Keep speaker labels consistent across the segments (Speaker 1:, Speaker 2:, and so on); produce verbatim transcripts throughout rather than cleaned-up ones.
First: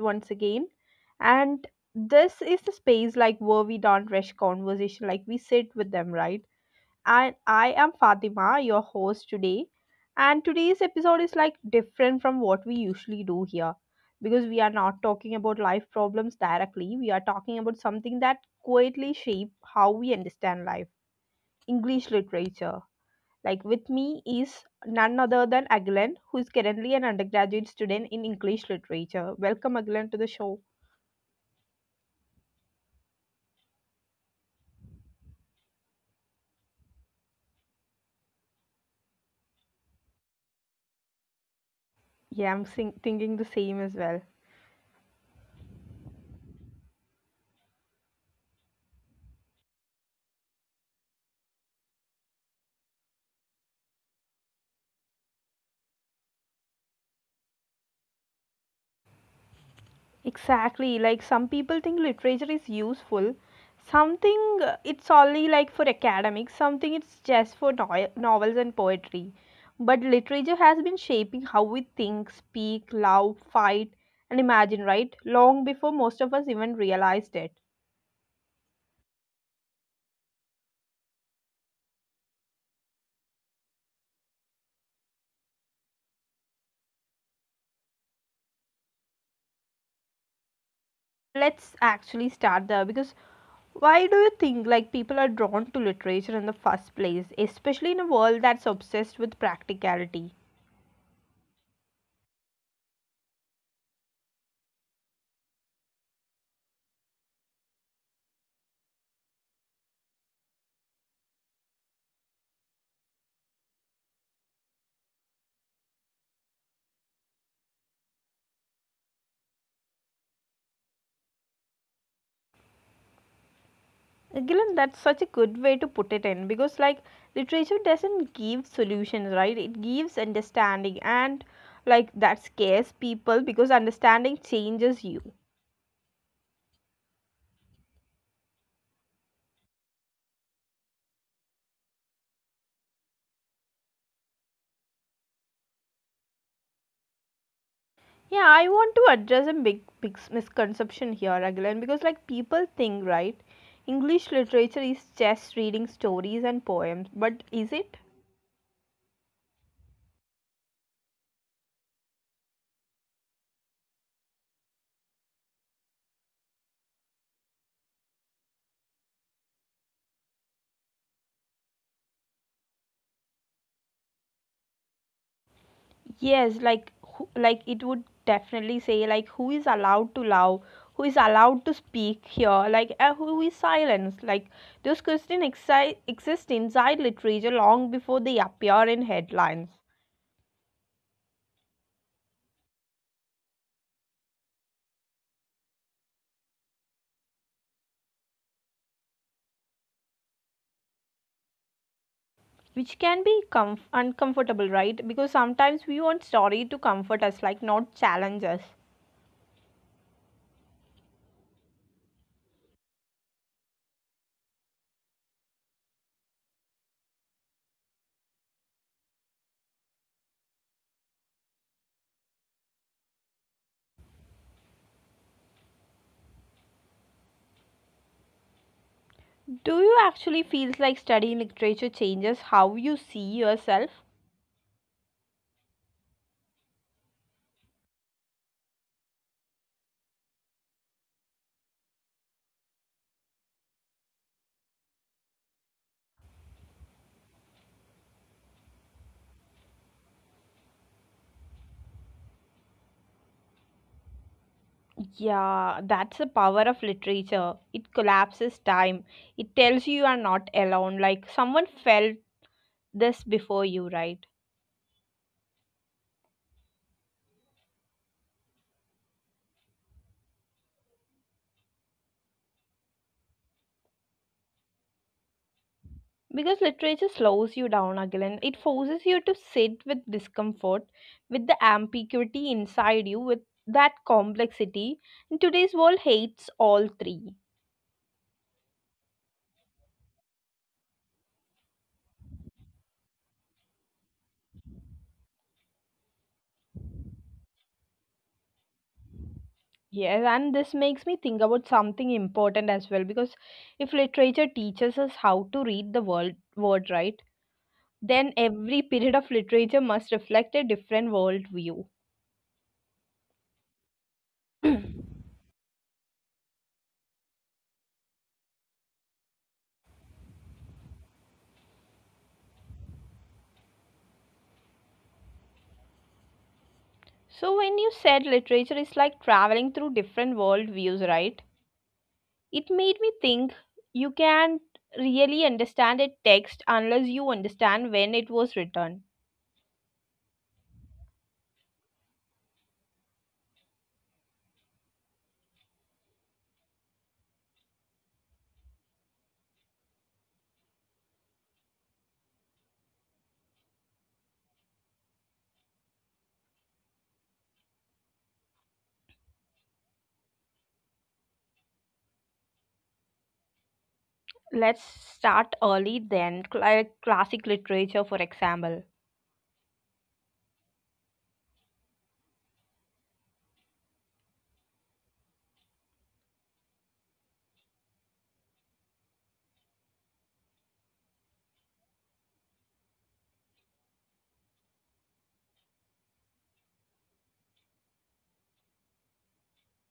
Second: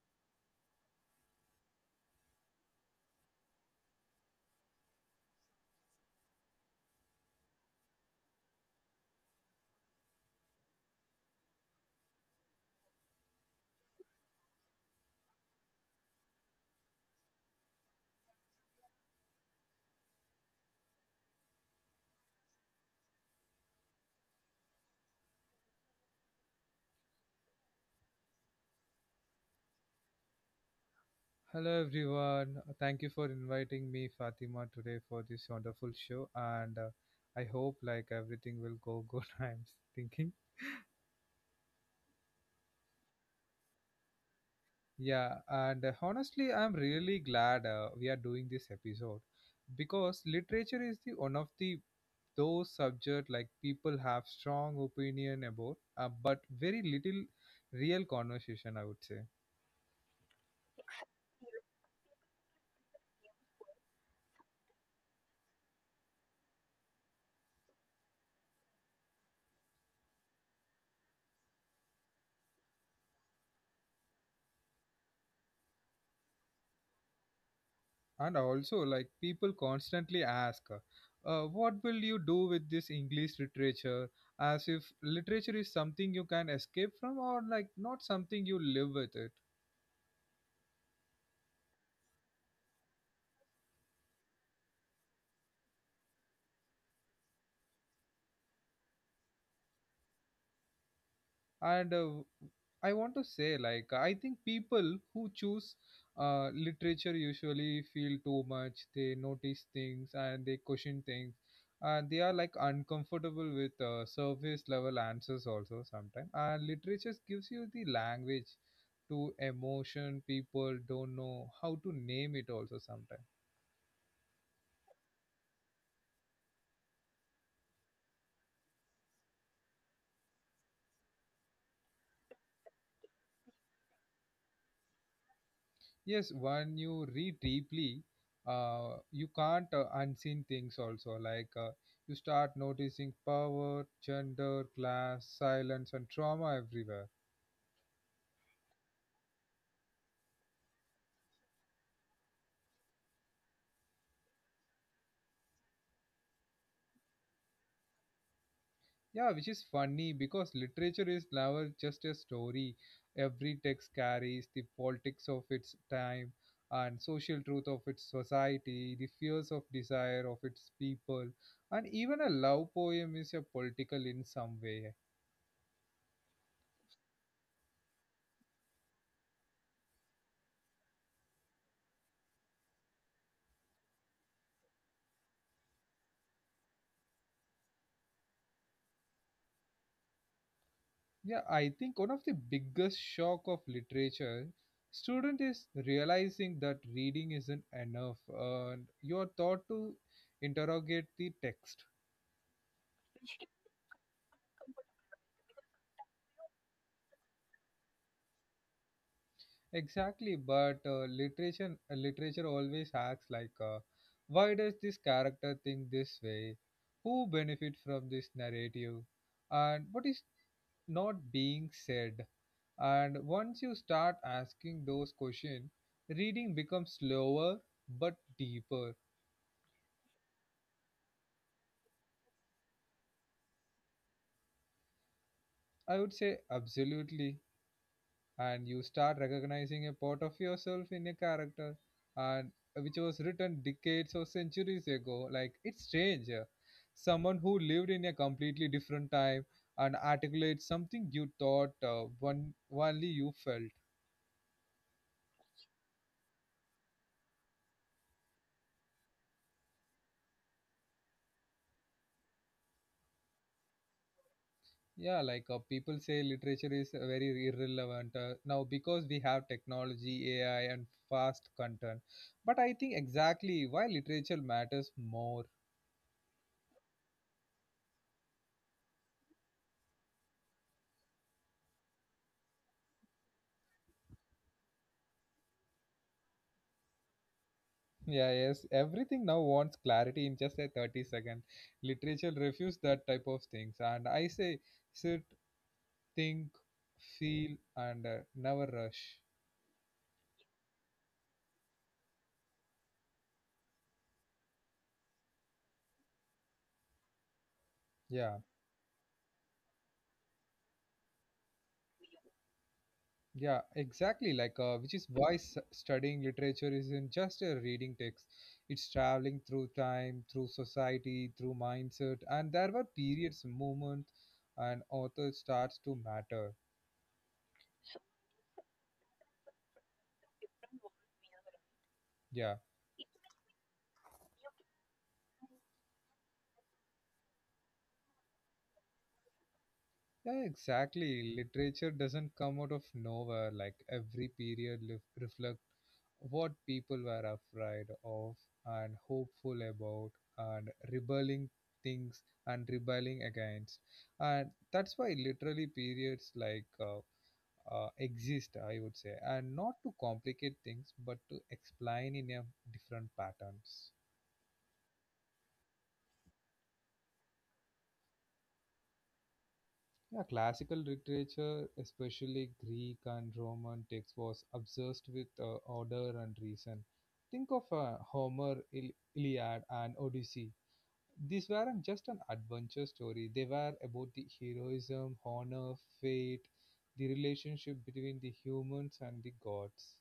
Speaker 1: once again. And this is the space like where we don't rush conversation, like we sit with them, right? And I am Fatima, your host today. And today's episode is like different from what we usually do here because we are not talking about life problems directly. We are talking about something that quietly shape how we understand life English literature. Like with me is none other than Aglan, who is currently an undergraduate student in English literature. Welcome, Aglan, to the show.
Speaker 2: Hello everyone. Thank you for inviting me Fatima today for this wonderful show, and uh, I hope like everything will go good. I'm thinking.
Speaker 1: Yeah, I'm sing- thinking the same as well.
Speaker 2: Yeah, and uh, honestly I'm really glad uh, we are doing this episode because literature is the one of the those subject like people have strong opinion about, uh, but very little real conversation, I would say.
Speaker 1: Exactly. Like some people think literature is useful. Something uh, it's only like for academics, something it's just for no- novels and poetry. But literature has been shaping how we think, speak, love, fight, and imagine, right? Long before most of us even realized it.
Speaker 2: And also, like, people constantly ask, uh, uh, what will you do with this English literature? As if literature is something you can escape from or, like, not something you live with it.
Speaker 1: Let's actually start there because why do you think like people are drawn to literature in the first place, especially in a world that's obsessed with practicality?
Speaker 2: And uh, I want to say, like, I think people who choose uh, literature usually feel too much. They notice things and they question things, and they are like uncomfortable with uh, surface level answers also sometimes. And literature gives you the language to emotion people don't know how to name it also sometimes.
Speaker 1: Uh, Gillian, that's such a good way to put it in because like literature doesn't give solutions, right? It gives understanding, and like that scares people because understanding changes you.
Speaker 2: Yes, when you read deeply, uh, you can't uh, unseen things also. Like, uh, you start noticing power, gender, class, silence, and trauma everywhere.
Speaker 1: Yeah, I want to address a big, big s- misconception here, Raglan, because like people think, right, English literature is just reading stories and poems, but is it?
Speaker 2: Yeah, which is funny because literature is never just a story. Every text carries the politics of its time and social truth of its society, the fears of desire of its people, and even a love poem is a political in some way.
Speaker 1: Yes, like who, like it would definitely say like who is allowed to love, who is allowed to speak here, like uh, who is silenced. Like those questions exi- exist inside literature long before they appear in headlines.
Speaker 2: Yeah, I think one of the biggest shock of literature student is realizing that reading isn't enough and you're taught to interrogate the text.
Speaker 1: Which can be comf- uncomfortable, right? Because sometimes we want story to comfort us, like not challenge us.
Speaker 2: Exactly, but uh, literature, uh, literature always acts like, uh, why does this character think this way? Who benefit from this narrative? And what is not being said? And once you start asking those questions, reading becomes slower but deeper.
Speaker 1: Do you actually feel like studying literature changes how you see yourself?
Speaker 2: I would say absolutely. And you start recognizing a part of yourself in a character and, uh, which was written decades or centuries ago. Like, it's strange. uh, Someone who lived in a completely different time and articulates something you thought uh, one only you felt.
Speaker 1: Yeah, that's the power of literature. It collapses time. It tells you you are not alone. Like someone felt this before you, right?
Speaker 2: Yeah, like, uh, people say literature is uh, very irrelevant uh, now because we have technology, A I, and fast content. But I think exactly why literature matters more.
Speaker 1: Because literature slows you down again. It forces you to sit with discomfort, with the ambiguity inside you, with that complexity. And today's world hates all three.
Speaker 2: Yeah, yes. Everything now wants clarity in just a thirty second. Literature refuse that type of things. And I say sit, think, feel, and uh, never rush.
Speaker 1: Yes, and this makes me think about something important as well. Because if literature teaches us how to read the world word right,
Speaker 2: Yeah,
Speaker 1: then every period of literature must reflect a different world view.
Speaker 2: yeah, exactly. Like, uh, which is why s- studying literature isn't just a reading text, it's traveling through time, through society, through mindset. And there were periods, moments, and author starts to matter.
Speaker 1: So when you said literature is like traveling through different world views, right?
Speaker 2: Yeah.
Speaker 1: It made me think you can't really understand a text unless you understand when it was written.
Speaker 2: Yeah, exactly. Literature doesn't come out of nowhere. Like, every period lif- reflect what people were afraid of and hopeful about and rebelling things and rebelling against. And that's why literally periods like uh, uh, exist, I would say, and not to complicate things, but to explain in a different patterns.
Speaker 1: Let's start early then, like classic literature, for example.
Speaker 2: Yeah, classical literature, especially Greek and Roman texts, was obsessed with uh, order and reason. Think of uh, Homer, Il- Iliad, and Odyssey. These weren't just an adventure story, they were about the heroism, honor, fate, the relationship between the humans and the gods.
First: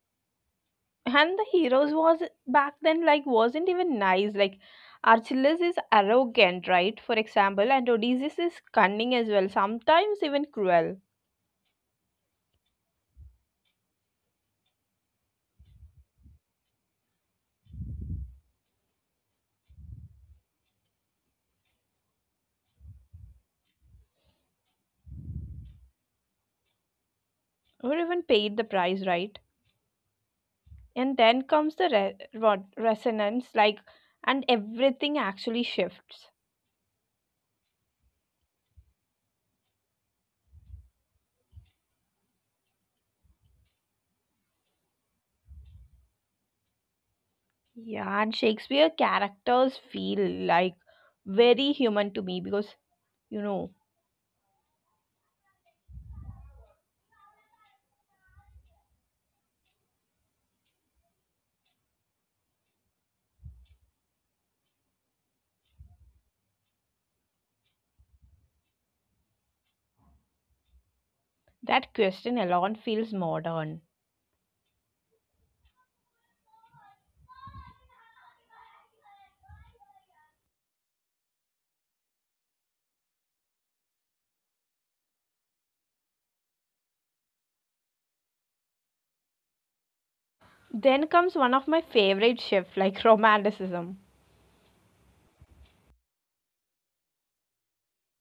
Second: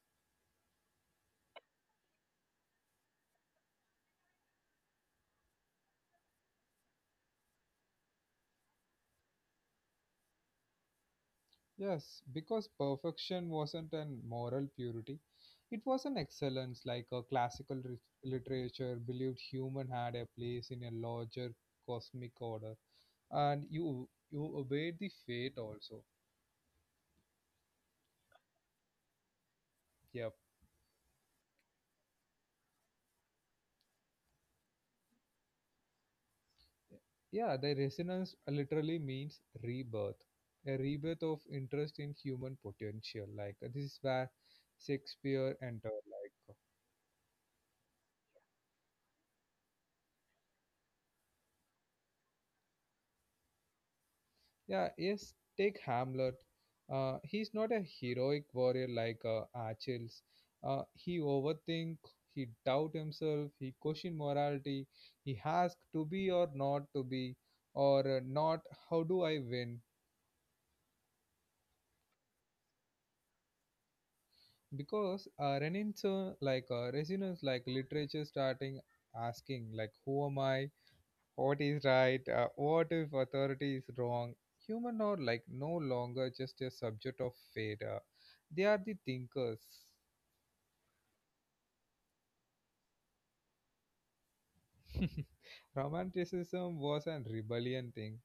Speaker 1: And the heroes was back then like wasn't even nice. Like Archelaus is arrogant, right? For example, and Odysseus is cunning as well, sometimes even cruel,
Speaker 2: Yes, because perfection wasn't an moral purity. It was an excellence, like a classical ri- literature believed human had a place in a larger cosmic order, and you you obeyed the fate also.
Speaker 1: or even paid the price, right?
Speaker 2: Yep.
Speaker 1: And then comes the re- ro- resonance, like, and everything actually shifts.
Speaker 2: Yeah, the resonance literally means rebirth, a rebirth of interest in human potential. Like, uh, this is where Shakespeare entered. Like,
Speaker 1: Yeah, and Shakespeare characters feel like very human to me because, you know,
Speaker 2: yeah, yes, take Hamlet. Uh, he's not a heroic warrior like, uh, Achilles. Uh, he overthink, he doubt himself, he question morality, he asks to be or not to be, or uh, not how do I win?
Speaker 1: that question alone feels modern.
Speaker 2: Because uh, Renaissance, like, uh, resonance, like literature starting asking like who am I? What is right? Uh, what if authority is wrong? Human are like no longer just a subject of fate. Uh, they are the thinkers.
Speaker 1: Then comes one of my favorite shifts, like romanticism.
Speaker 2: Romanticism was a rebellion thing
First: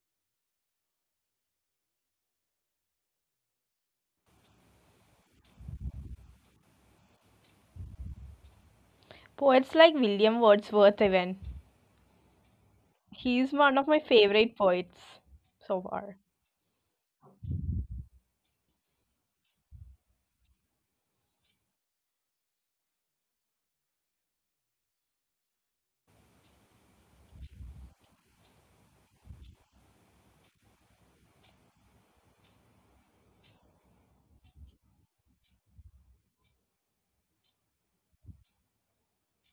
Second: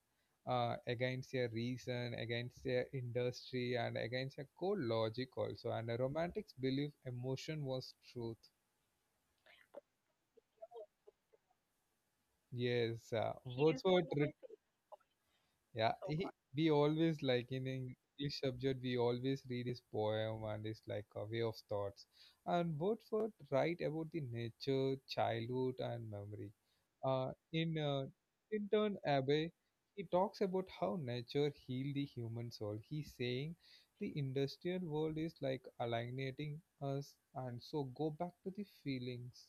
Speaker 2: uh, against a reason, against a industry, and against a core logic also. And a romantic's belief emotion was truth.
Speaker 1: Poets like William Wordsworth, even.
Speaker 2: Yes, uh,
Speaker 1: He's
Speaker 2: Yes,
Speaker 1: one of my
Speaker 2: Wordsworth.
Speaker 1: favorite poets so
Speaker 2: Yeah,
Speaker 1: far.
Speaker 2: he, we always like in English subject, we always read his poem and his like a way of thoughts. And Wordsworth write about the nature, childhood, and memory. Uh, in uh, Tinton Abbey, he talks about how nature healed the human soul. He's saying the industrial world is like alienating us, and so go back to the feelings.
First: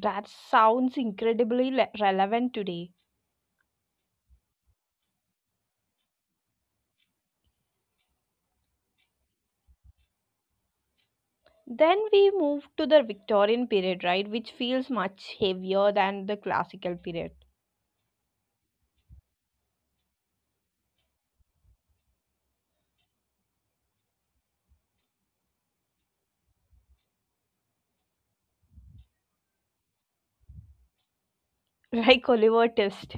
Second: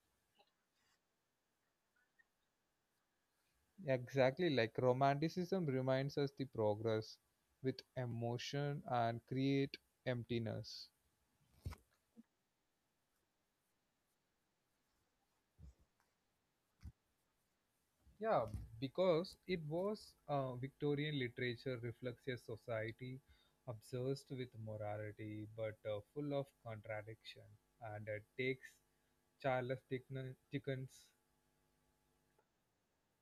Speaker 1: That sounds incredibly le- relevant today.
Speaker 2: Exactly, like romanticism reminds us the progress with emotion and create emptiness.
Speaker 1: Then we move to the Victorian period, right, which feels much heavier than the classical period,
Speaker 2: Yeah, because it was, uh, Victorian literature reflects a society obsessed with morality but uh, full of contradiction, and uh, takes Charles Dickens, Dickens
Speaker 1: like Oliver Twist.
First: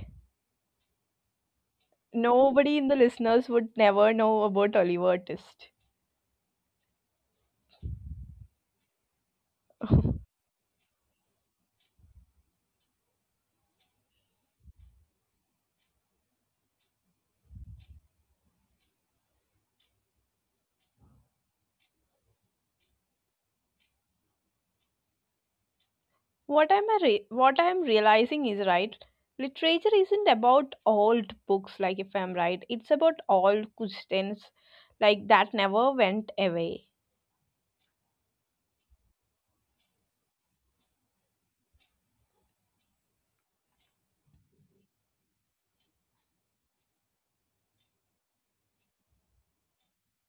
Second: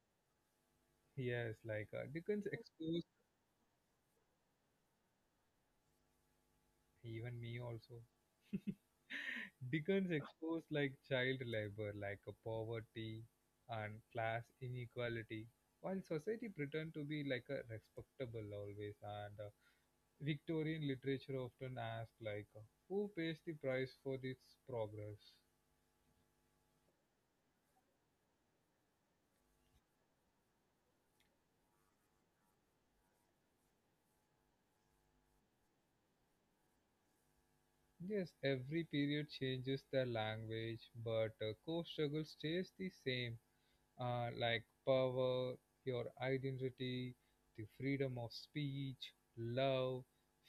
Speaker 2: yes, like, uh, Dickens
Speaker 1: Nobody in
Speaker 2: explores,
Speaker 1: the listeners would never know about Oliver Twist.
Speaker 2: even me also. Dickens exposed like child labor, like a poverty and class inequality, while society pretend to be like a respectable always. And uh, Victorian literature often asked like, uh, who pays the price for this progress?
Speaker 1: What I'm a re- what I'm realizing is right. Literature isn't about old books, like if I'm right. It's about old questions, like that never went away.
Speaker 2: Yes, every period changes the language, but uh, core struggle stays the same. Uh, like power, your identity, the freedom of speech, love,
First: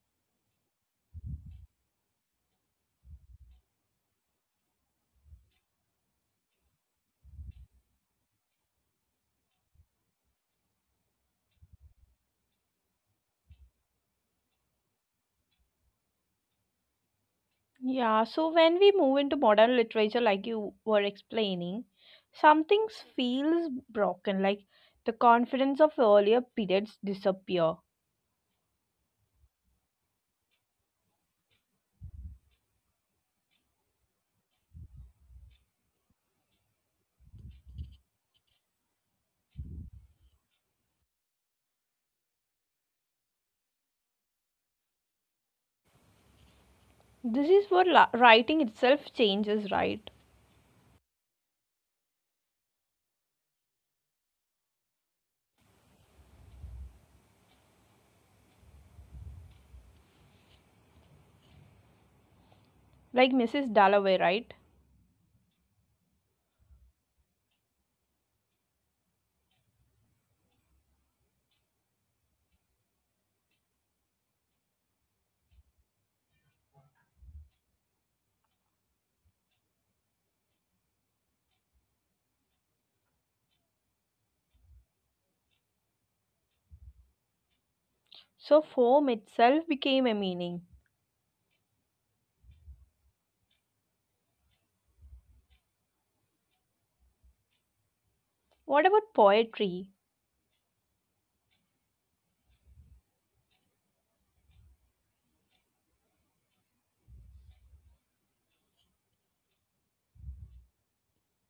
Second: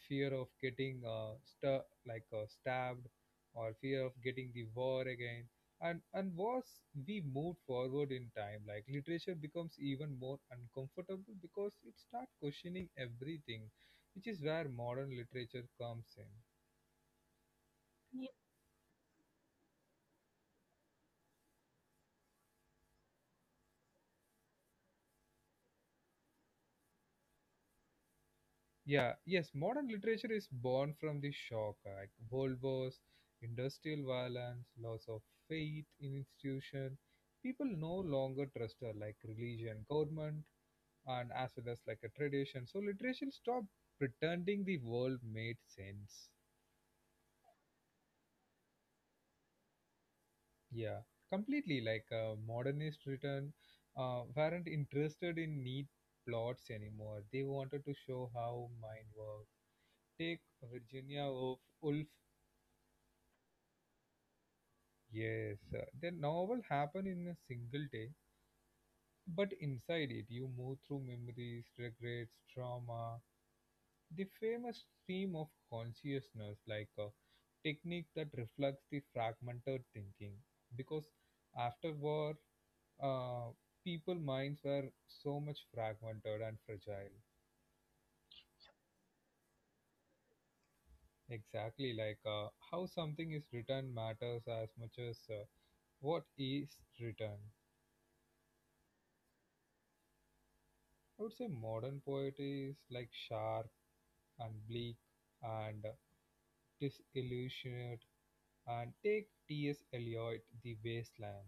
Speaker 2: fear of getting uh, stu- like uh, stabbed, or fear of getting the war again. And and was we moved forward in time, like literature becomes even more uncomfortable because it starts questioning everything, which is where modern literature comes in.
Speaker 1: Yeah. So when we move into modern literature, like you were explaining, something feels broken. Like the confidence of earlier periods disappear.
Speaker 2: Yeah, yes, modern literature is born from the shock, uh, like world wars, industrial violence, loss of faith in institution. People no longer trust her, like religion, government, and as well as like a tradition. So literature stopped pretending the world made sense.
Speaker 1: This is where la- writing itself changes, right?
Speaker 2: Yeah, completely like, uh, modernist written uh, weren't interested in neat plots anymore. They wanted to show how mind works. Take Virginia Woolf Woolf
Speaker 1: Like Missus Dalloway, right?
Speaker 2: Yes, uh, the novel happened in a single day, but inside it you move through memories, regrets, trauma, the famous stream of consciousness, like a technique that reflects the fragmented thinking. Because after war, uh, people minds were so much fragmented and fragile.
Speaker 1: So form itself became a meaning.
Speaker 2: Exactly, like, uh, how something is written matters as much as uh, what is written.
Speaker 1: What about poetry?
Speaker 2: I would say modern poetry is like sharp and bleak and disillusioned, and take T S. Eliot The Wasteland.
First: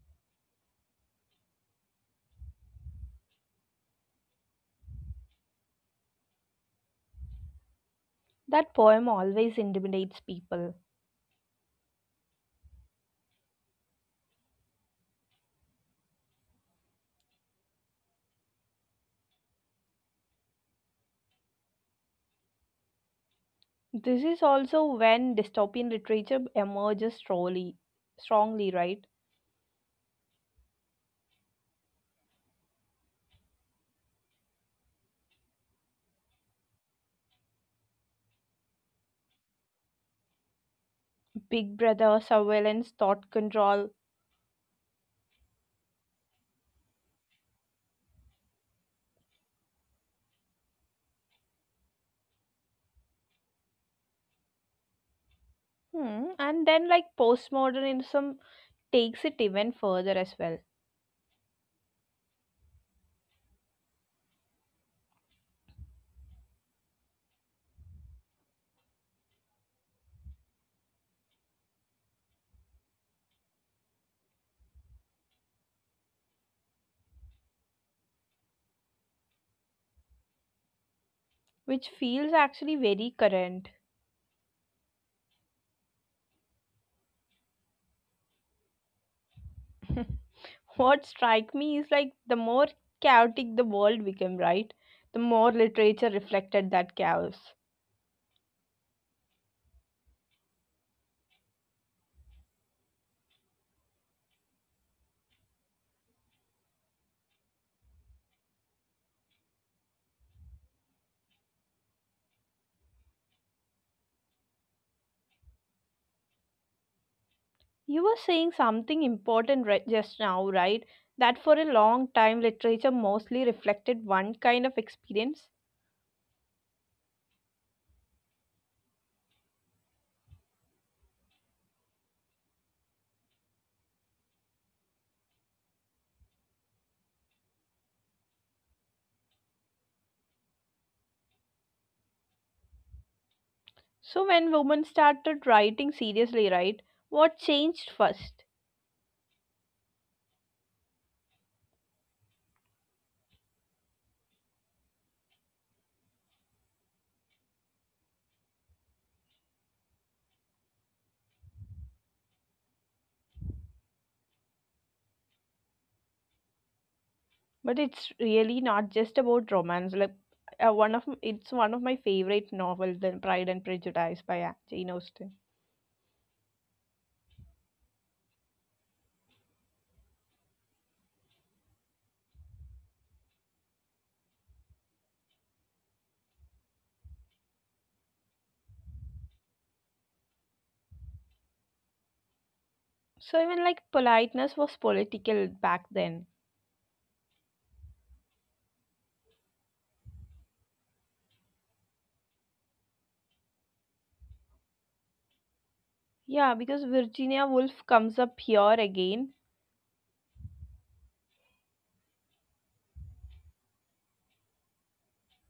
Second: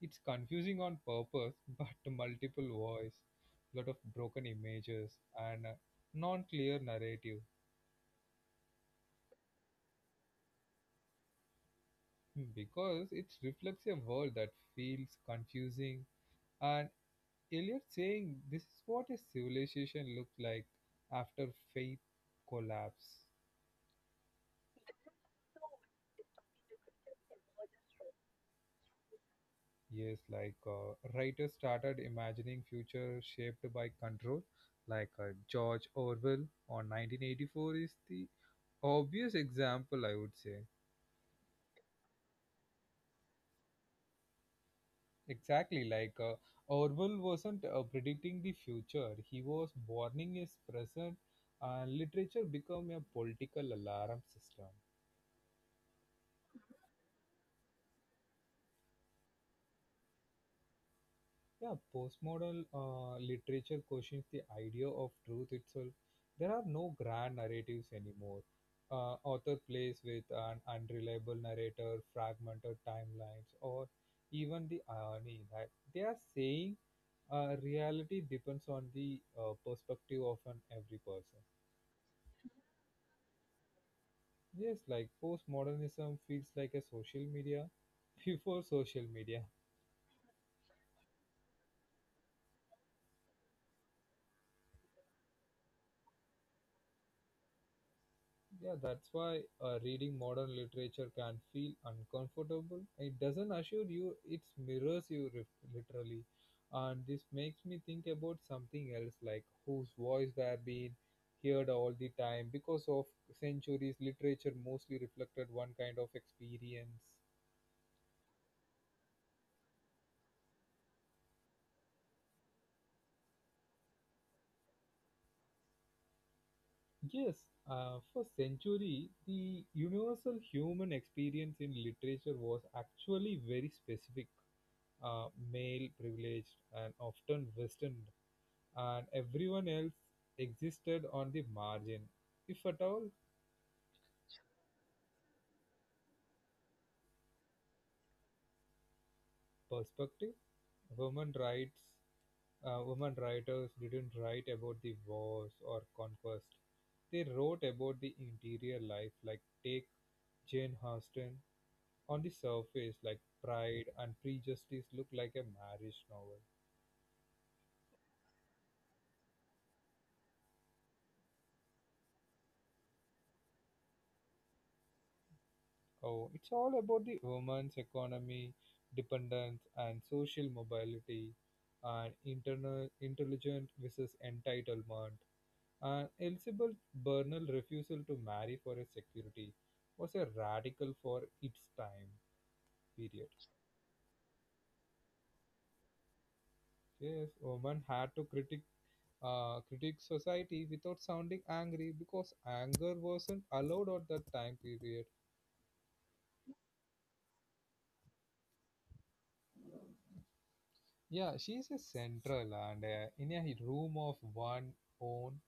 Speaker 2: It's confusing on purpose, but multiple voice, lot of broken images and a non-clear narrative.
Speaker 1: That poem always intimidates people.
Speaker 2: Hmm, because it reflects a world that feels confusing, and Eliot saying this is what a civilization looks like after faith collapse.
Speaker 1: This is also when dystopian literature emerges strongly, strongly, right?
Speaker 2: Yes, like, uh, writers started imagining future shaped by control, like, uh, George Orwell on nineteen eighty-four is the obvious example, I would say.
Speaker 1: Big brother, surveillance, thought control.
Speaker 2: Exactly, like, uh, Orwell wasn't uh, predicting the future; he was warning his present. Uh, literature become a political alarm system.
Speaker 1: Hmm. And then, like, postmodernism takes it even further as well,
Speaker 2: Yeah, postmodern uh, literature questions the idea of truth itself. There are no grand narratives anymore. Uh, author plays with an unreliable narrator, fragmented timelines, or even the irony that they are saying uh, reality depends on the uh, perspective of an every person.
Speaker 1: which feels actually very current.
Speaker 2: Yes, like postmodernism feels like a social media before social media.
Speaker 1: What strike me is like the more chaotic the world became, right? The more literature reflected that chaos.
Speaker 2: Yeah, that's why uh, reading modern literature can feel uncomfortable. It doesn't assure you, it mirrors you rif- literally. And this makes me think about something else like whose voice were being heard all the time. Because of centuries, literature mostly reflected one kind of experience.
Speaker 1: You were saying something important right just now, right? That for a long time, literature mostly reflected one kind of experience.
Speaker 2: Yes, uh, for century, the universal human experience in literature was actually very specific, uh, male privileged and often Western, and everyone else existed on the margin, if at all.
Speaker 1: So, when women started writing seriously, right, what changed first?
Speaker 2: Perspective: Women rights, uh, women writers didn't write about the wars or conquest. They wrote about the interior life, like take Jane Austen. On the surface, like Pride and Prejudice look like a marriage novel.
Speaker 1: But it's really not just about romance. Like, uh, one of m- it's one of my favorite novels, then Pride and Prejudice by uh, Jane Austen.
Speaker 2: Oh, it's all about the woman's economy, dependence, and social mobility, and internal intelligent versus entitlement. And Elizabeth Bernal's refusal to marry for his security was a radical for its time period.
Speaker 1: So even like politeness was political back then.
Speaker 2: Yes, women had to critic, uh, critique society without sounding angry because anger wasn't allowed at that time period.
Speaker 1: Yeah, because Virginia Woolf comes up here again.
Speaker 2: Yeah, she's a central and uh, in a room of one own,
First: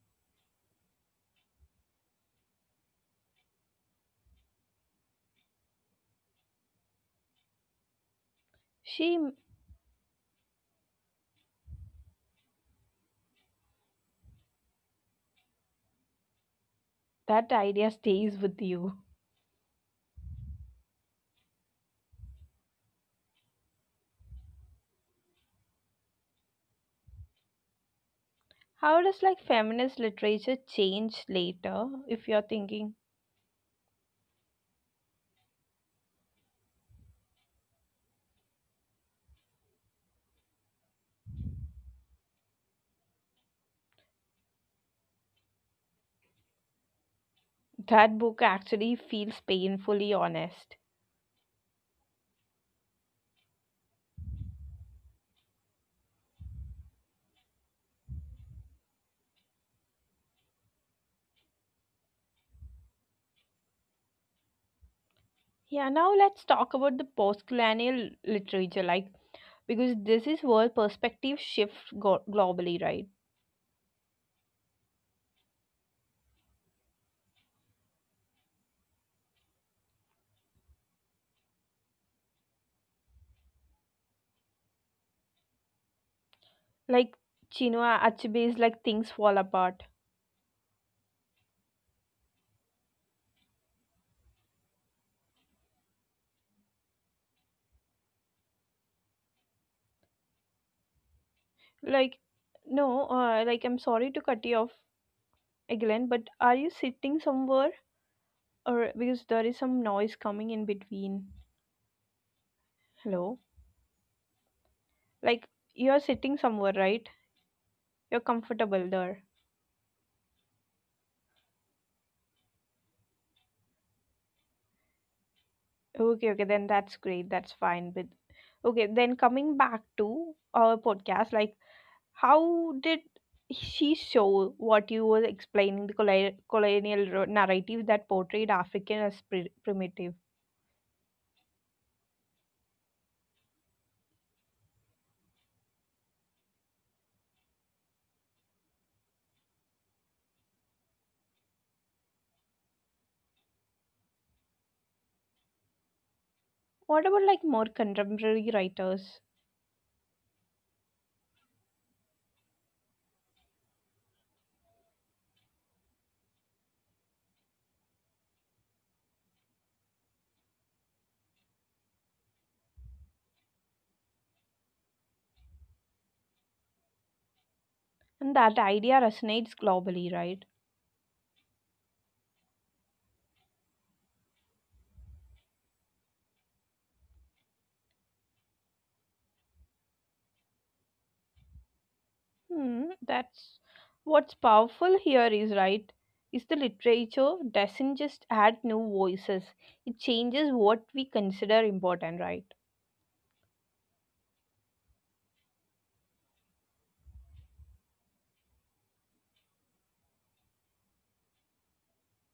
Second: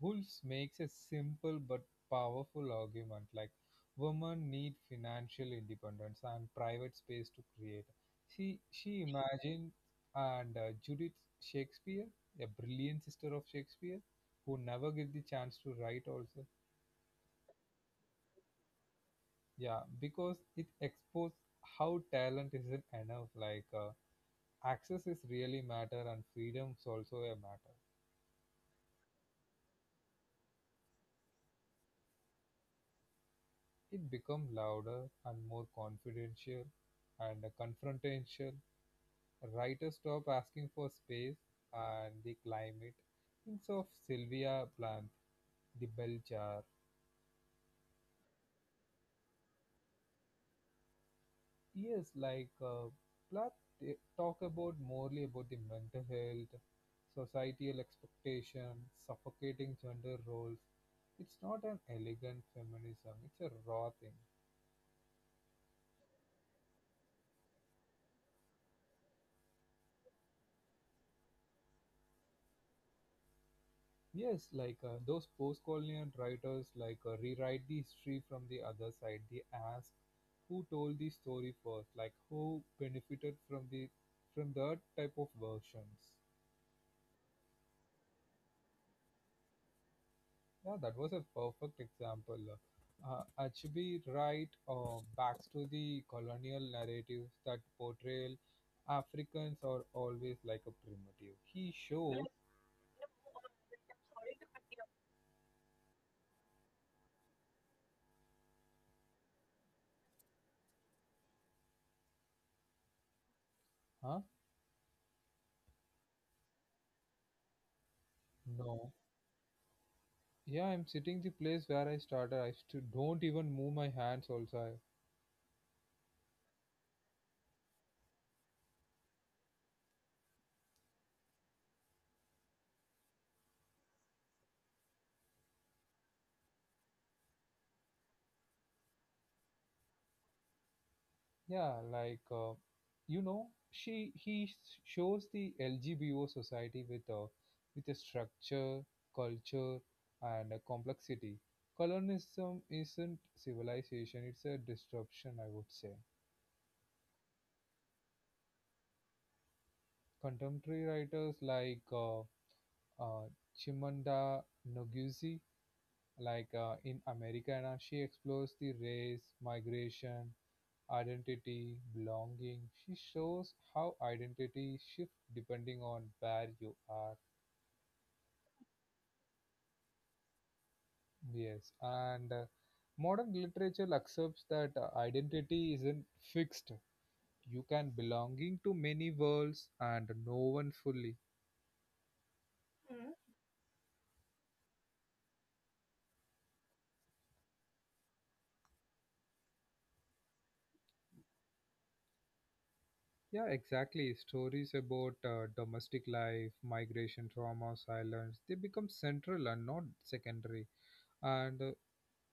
Speaker 2: Wolves makes a simple but powerful argument like women need financial independence and private space to create. She she
Speaker 1: She,
Speaker 2: imagined and uh, Judith Shakespeare, a brilliant sister of Shakespeare, who never get the chance to write also.
Speaker 1: that idea stays with you.
Speaker 2: Yeah, because it exposed how talent isn't enough. Like, uh, access is really matter and freedom's also a matter.
Speaker 1: How does like feminist literature change later if you're thinking
Speaker 2: It became louder and more confidential and confrontational. Writers stopped asking for space and the climate. Thinks of Sylvia Plath, the bell jar.
Speaker 1: that book actually feels painfully honest?
Speaker 2: Yes, like, uh, Plath t- talk about morely about the mental health, societal expectation, suffocating gender roles. It's not an elegant feminism. It's a raw thing.
Speaker 1: Yeah, now let's talk about the postcolonial literature like because this is where perspective shift go- globally, right?
Speaker 2: Yes, like, uh, those post-colonial writers like uh, rewrite the history from the other side. They ask who told the story first, like who benefited from the from that type of versions.
Speaker 1: Like Chinua Achebe's like things fall apart.
Speaker 2: Yeah, that was a perfect example. Uh, actually, right, uh, back to the colonial narratives that portrayal Africans are always like a primitive. He
Speaker 1: Like
Speaker 2: showed,
Speaker 1: no, uh, like I'm sorry to cut you off again, but are you sitting somewhere or because there is some noise coming in between? Hello,
Speaker 2: huh?
Speaker 1: like you're sitting somewhere, right? You're comfortable
Speaker 2: No.
Speaker 1: there.
Speaker 2: Yeah, I'm sitting the place where I started. I st- don't even move my hands also.
Speaker 1: Okay, okay, then that's great. That's fine. But okay, then coming back to our podcast, like how did she show what you were explaining the colli- colonial ro- narrative that portrayed African as pri- primitive?
Speaker 2: Yeah, like uh, you know, she he s- shows the L G B O society with a with a structure, culture, and a complexity. Colonialism isn't civilization; it's a disruption, I would say.
Speaker 1: What about like more contemporary writers?
Speaker 2: Contemporary writers like uh, uh, Chimamanda Ngozi, like uh, in Americana, she explores the race, migration, identity, belonging. She shows how identity shifts depending on where you are.
Speaker 1: And that idea resonates globally, right?
Speaker 2: Yes, and uh, modern literature accepts that uh, identity isn't fixed. You can belonging to many worlds and no one fully.
Speaker 1: Hmm, that's what's powerful here is right is the literature doesn't just add new voices, it changes what we consider important, right?
Speaker 2: Yeah, exactly. Stories about uh, domestic life, migration, trauma, silence, they become central and not secondary. And uh,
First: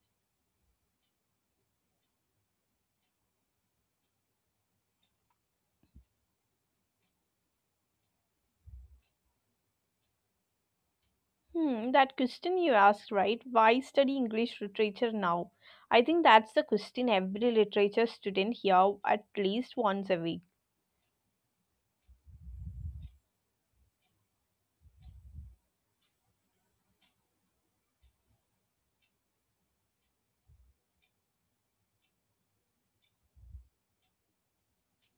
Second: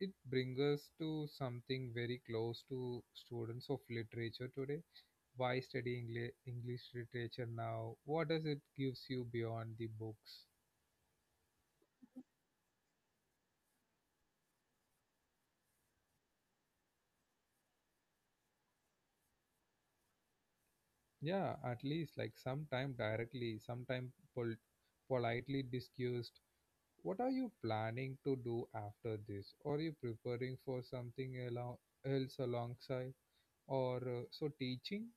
Speaker 2: it brings us to something very close to students of literature today. Why study Engli- English literature now? What does it gives you beyond the books?
Speaker 1: Hmm, that question you asked right why study English literature now, I think that's the question every literature student hear at least once a week.
Speaker 2: Yeah, at least like sometime directly, sometime pol- politely discussed. What are you planning to do after this? Are you preparing for something alo- else alongside? Or uh, so teaching?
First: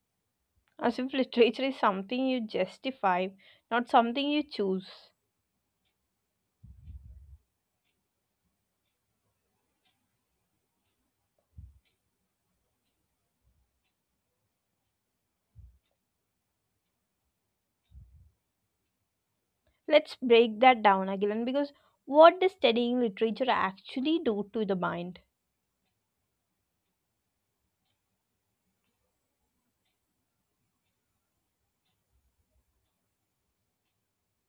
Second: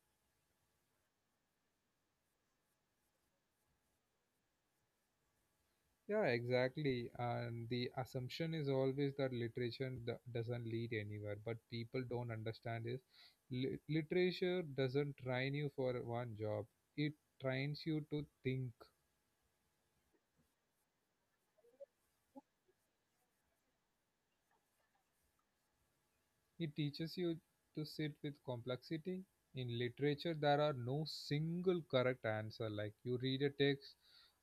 Speaker 1: As if literature is something you justify, not something you choose.
Speaker 2: Yeah, exactly. And the assumption is always that literature do- doesn't lead anywhere, but people don't understand is lit- literature doesn't train you for one job. It trains you to think.
Speaker 1: Let's break that down again because what does studying literature actually do to the mind,
Speaker 2: It teaches you to sit with complexity. In literature, there are no single correct answer. Like you read a text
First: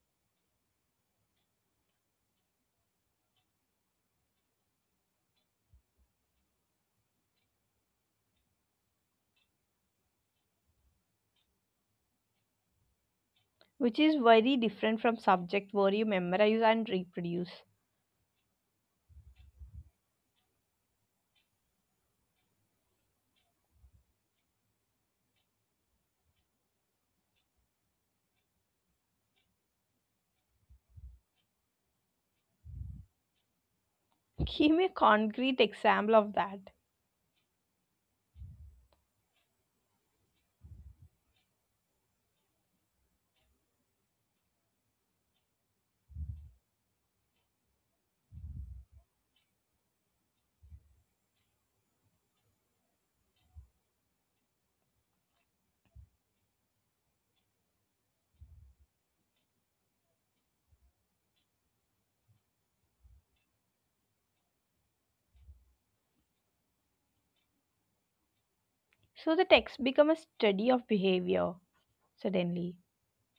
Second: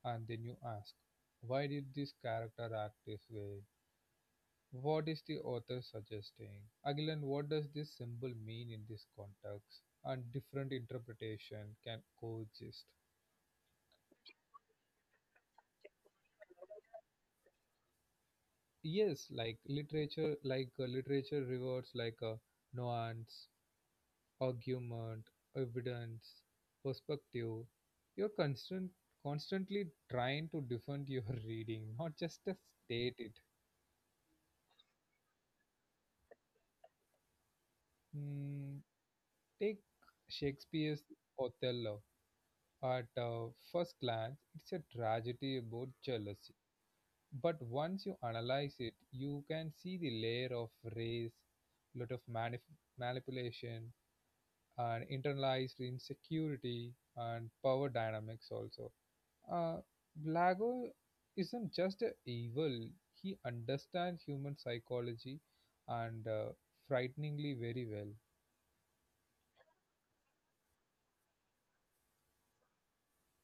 Speaker 2: and then you ask, why did this character act this way? What is the author suggesting? Agilan, what does this symbol mean in this context? And different interpretation can coexist.
Speaker 1: which is very different from subject where you memorize and reproduce.
Speaker 2: Yes, like literature, like uh, literature rewards like a nuance, argument, evidence, perspective. You're constant, constantly trying to defend your reading, not just to state it.
Speaker 1: Give me a concrete example of that.
Speaker 2: Hmm, take Shakespeare's Othello. At uh, first glance, it's a tragedy about jealousy. But once you analyze it, you can see the layer of race, lot of manip- manipulation, and internalized insecurity and power dynamics also. Uh, Blago isn't just a evil, he understands human psychology and uh, frighteningly very well.
Speaker 1: So the text become a study of behavior suddenly.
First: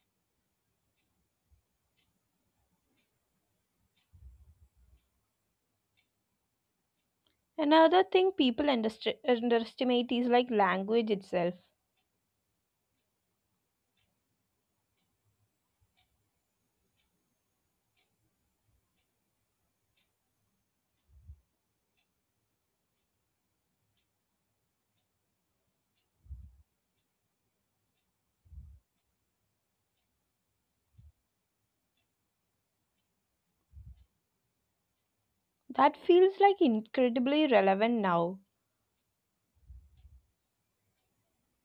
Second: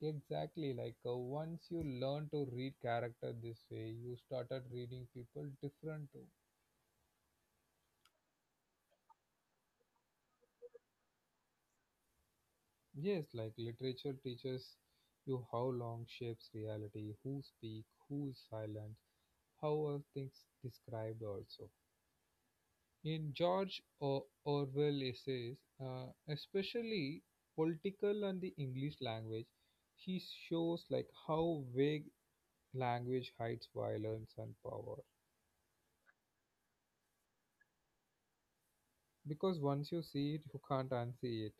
Speaker 2: Exactly, like uh, once you learn to read character this way, you started reading people different too.
Speaker 1: Another thing people underst- underestimate is like language itself.
Speaker 2: Yes, like literature teaches you how long shapes reality, who speak, who is silent, how are things described also. In George o- Orwell essays, uh, especially political and the English language, he shows like how vague language hides violence and power,
Speaker 1: That feels like incredibly relevant now.
Speaker 2: because once you see it you can't unsee it.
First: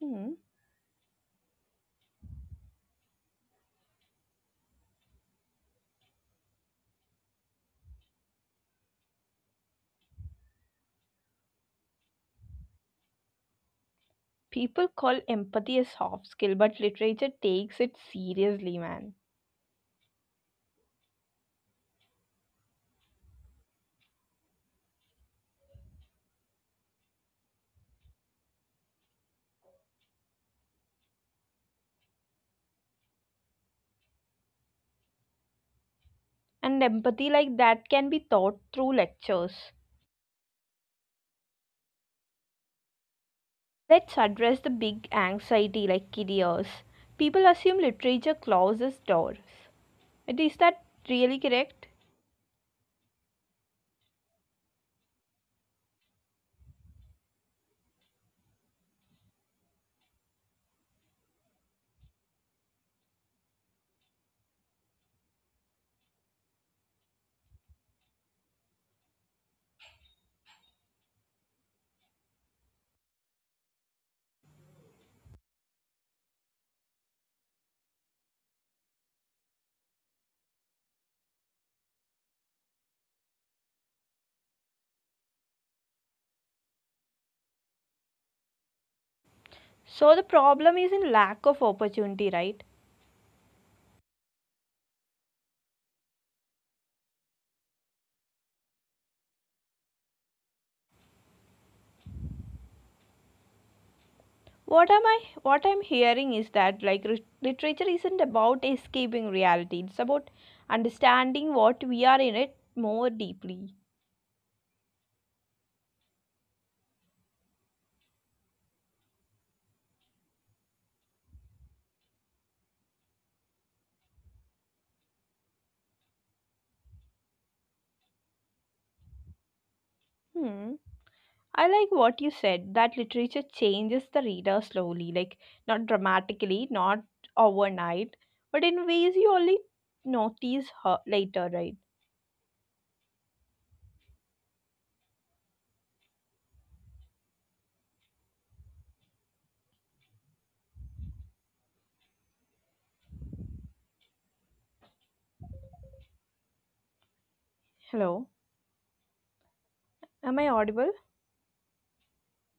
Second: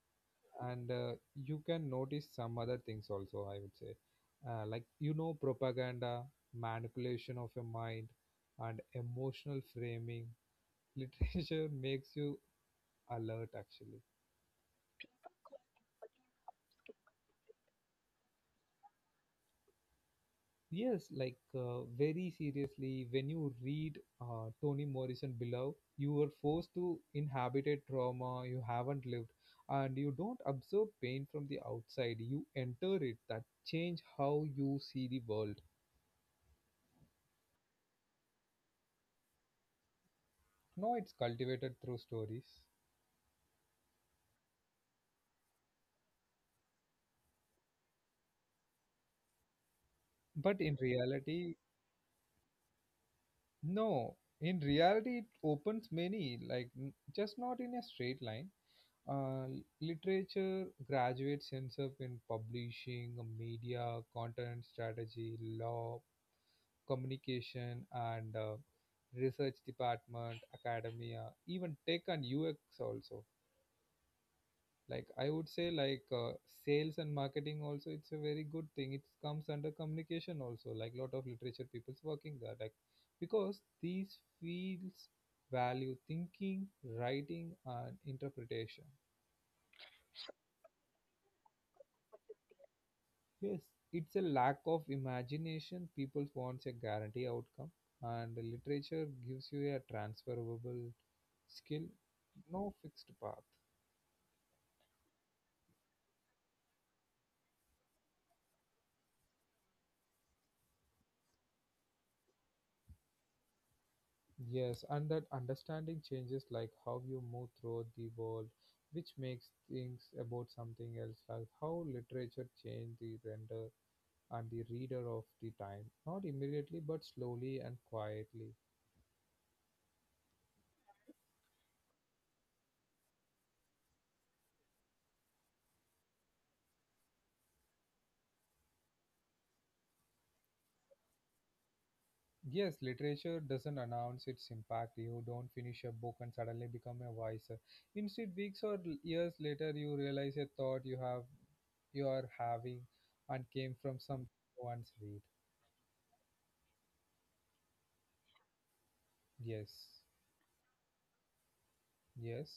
Speaker 1: Hmm.
Speaker 2: And uh, you can notice some other things also, I would say. Uh, like you know, propaganda, manipulation of your mind, and emotional framing. Literature makes you alert actually.
Speaker 1: People call empathy a soft skill, but literature takes it seriously, man.
Speaker 2: Yes, like uh, very seriously. When you read uh, Toni Morrison below, you are forced to inhabit a trauma you haven't lived, and you don't absorb pain from the outside, you enter it. That change how you see the world.
Speaker 1: And empathy like that can be taught through lectures.
Speaker 2: No, it's cultivated through stories.
Speaker 1: Let's address the big anxiety like careers. People assume literature closes doors. Is
Speaker 2: But in
Speaker 1: that really
Speaker 2: reality,
Speaker 1: correct?
Speaker 2: no. In reality, it opens many, like n- just not in a straight line. Uh, Literature graduates ends up in publishing, media, content strategy, law, communication, and uh, research department, academia, even tech and U X also. Like I would say like uh, sales and marketing also, it's a very good thing, it comes under communication also, like lot of literature people's working there, like because these fields value thinking, writing and interpretation.
Speaker 1: So the problem is in lack of opportunity, right?
Speaker 2: Yes, it's a lack of imagination. People wants a guarantee outcome, and the literature gives you a transferable skill, no fixed path.
Speaker 1: What am I what I'm hearing is that like re- literature isn't about escaping reality. It's about understanding what we are in it more deeply.
Speaker 2: Yes, and that understanding changes like how you move through the world, which makes things about something else, like how literature changed the render and the reader of the time, not immediately but slowly and quietly.
Speaker 1: Hmm. I like what you said that literature changes the reader slowly, like not dramatically, not overnight, but in ways you only notice her later, right?
Speaker 2: Yes, literature doesn't announce its impact. You don't finish a book and suddenly become a wiser. Instead, weeks or l- years later, you realize a thought you have, you are having, and came from something you read.
Speaker 1: Hello,
Speaker 2: Yes,
Speaker 1: am I audible?
Speaker 2: yes.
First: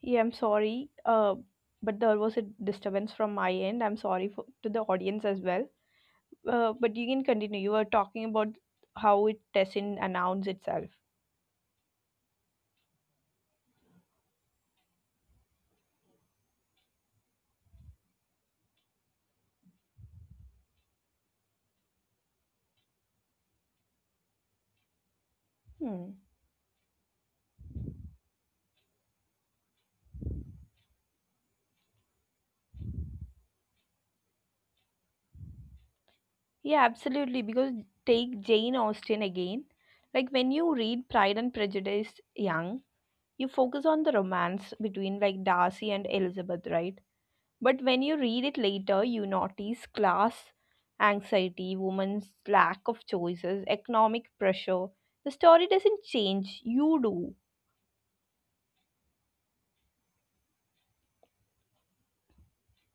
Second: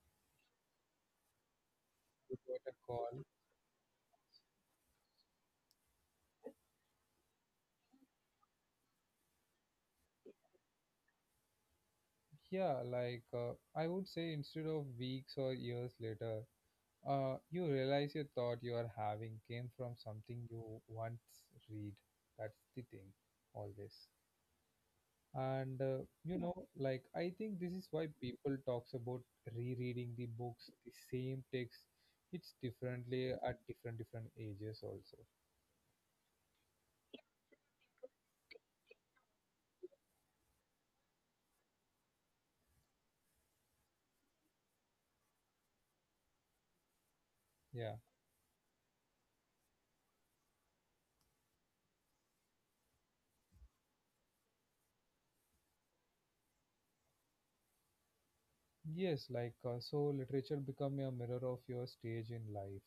Speaker 1: Yeah, I'm sorry, uh, but there was a
Speaker 2: What a
Speaker 1: disturbance
Speaker 2: call.
Speaker 1: from my end. I'm sorry for, to the audience as well. Uh, but you can continue. You were talking about how it doesn't announce itself.
Speaker 2: Yeah, like uh, I would say instead of weeks or years later, uh, you realize your thought you are having came from something you once read. That's the thing, always. And uh,
Speaker 1: Hmm.
Speaker 2: you know, like I think this is why people talks about rereading the books, the same text, it's differently at different different ages also.
Speaker 1: Yeah, absolutely. Because take Jane Austen again. Like when you read Pride and Prejudice young, you focus on the romance between like Darcy and Elizabeth, right? But when
Speaker 2: Yeah.
Speaker 1: you read it later, you notice class anxiety, women's lack of choices, economic pressure. The story doesn't change, you do.
Speaker 2: Yes, like uh, so literature become a mirror of your stage in life.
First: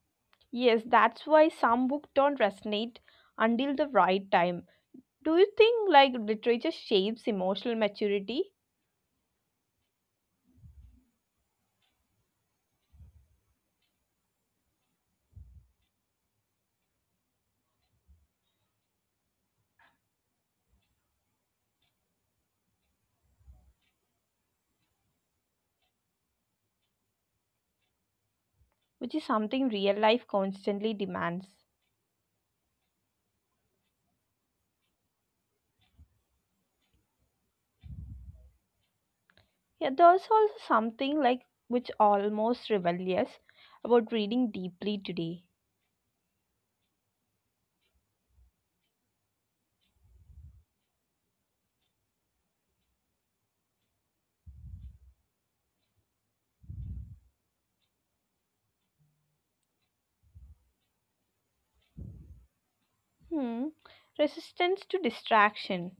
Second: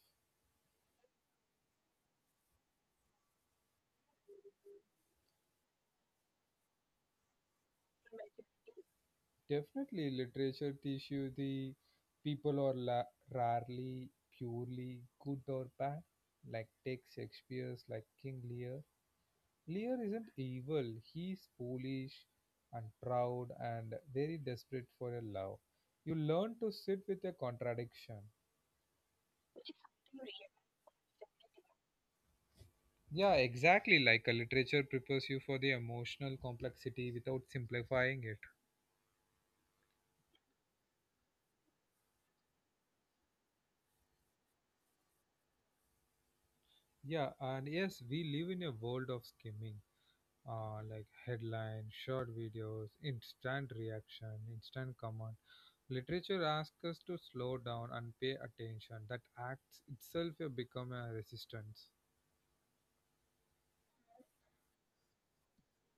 Speaker 1: Yes, that's why some books don't resonate until the right time. Do you think like literature shapes emotional maturity,
Speaker 2: Definitely, literature teaches you the people are la- rarely purely good or bad. Like take Shakespeare's like King Lear. Lear isn't evil. He's foolish and proud and very desperate for a love. You learn to sit with a contradiction.
Speaker 1: which is something real life constantly demands?
Speaker 2: Yeah, exactly. Like a literature prepares you for the emotional complexity without simplifying it.
Speaker 1: Yeah, there's also something like which almost rebellious about reading deeply today.
Speaker 2: Yeah, and yes, we live in a world of skimming. Uh, like headline, short videos, instant reaction, instant comment. Literature asks us to slow down and pay attention. That acts itself have become a resistance.
Speaker 1: Hmm. Resistance to distraction.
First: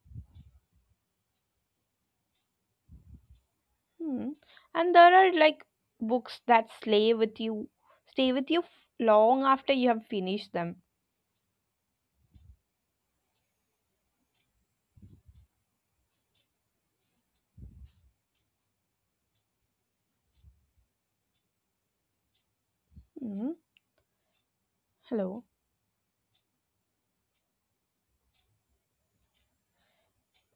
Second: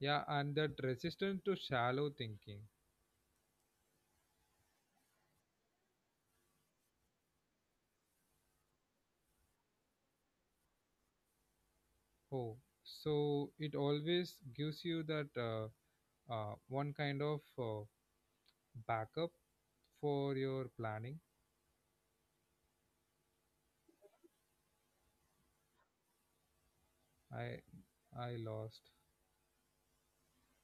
Speaker 2: Yeah, and that resistance to shallow thinking.
Speaker 1: Hmm. And there are like books that slay with you, stay with you f- long after you have finished them.
Speaker 2: Oh, so it always gives you that uh, uh, one kind of uh, backup for your planning.
Speaker 1: Hmm. Hello.
Speaker 2: I I lost.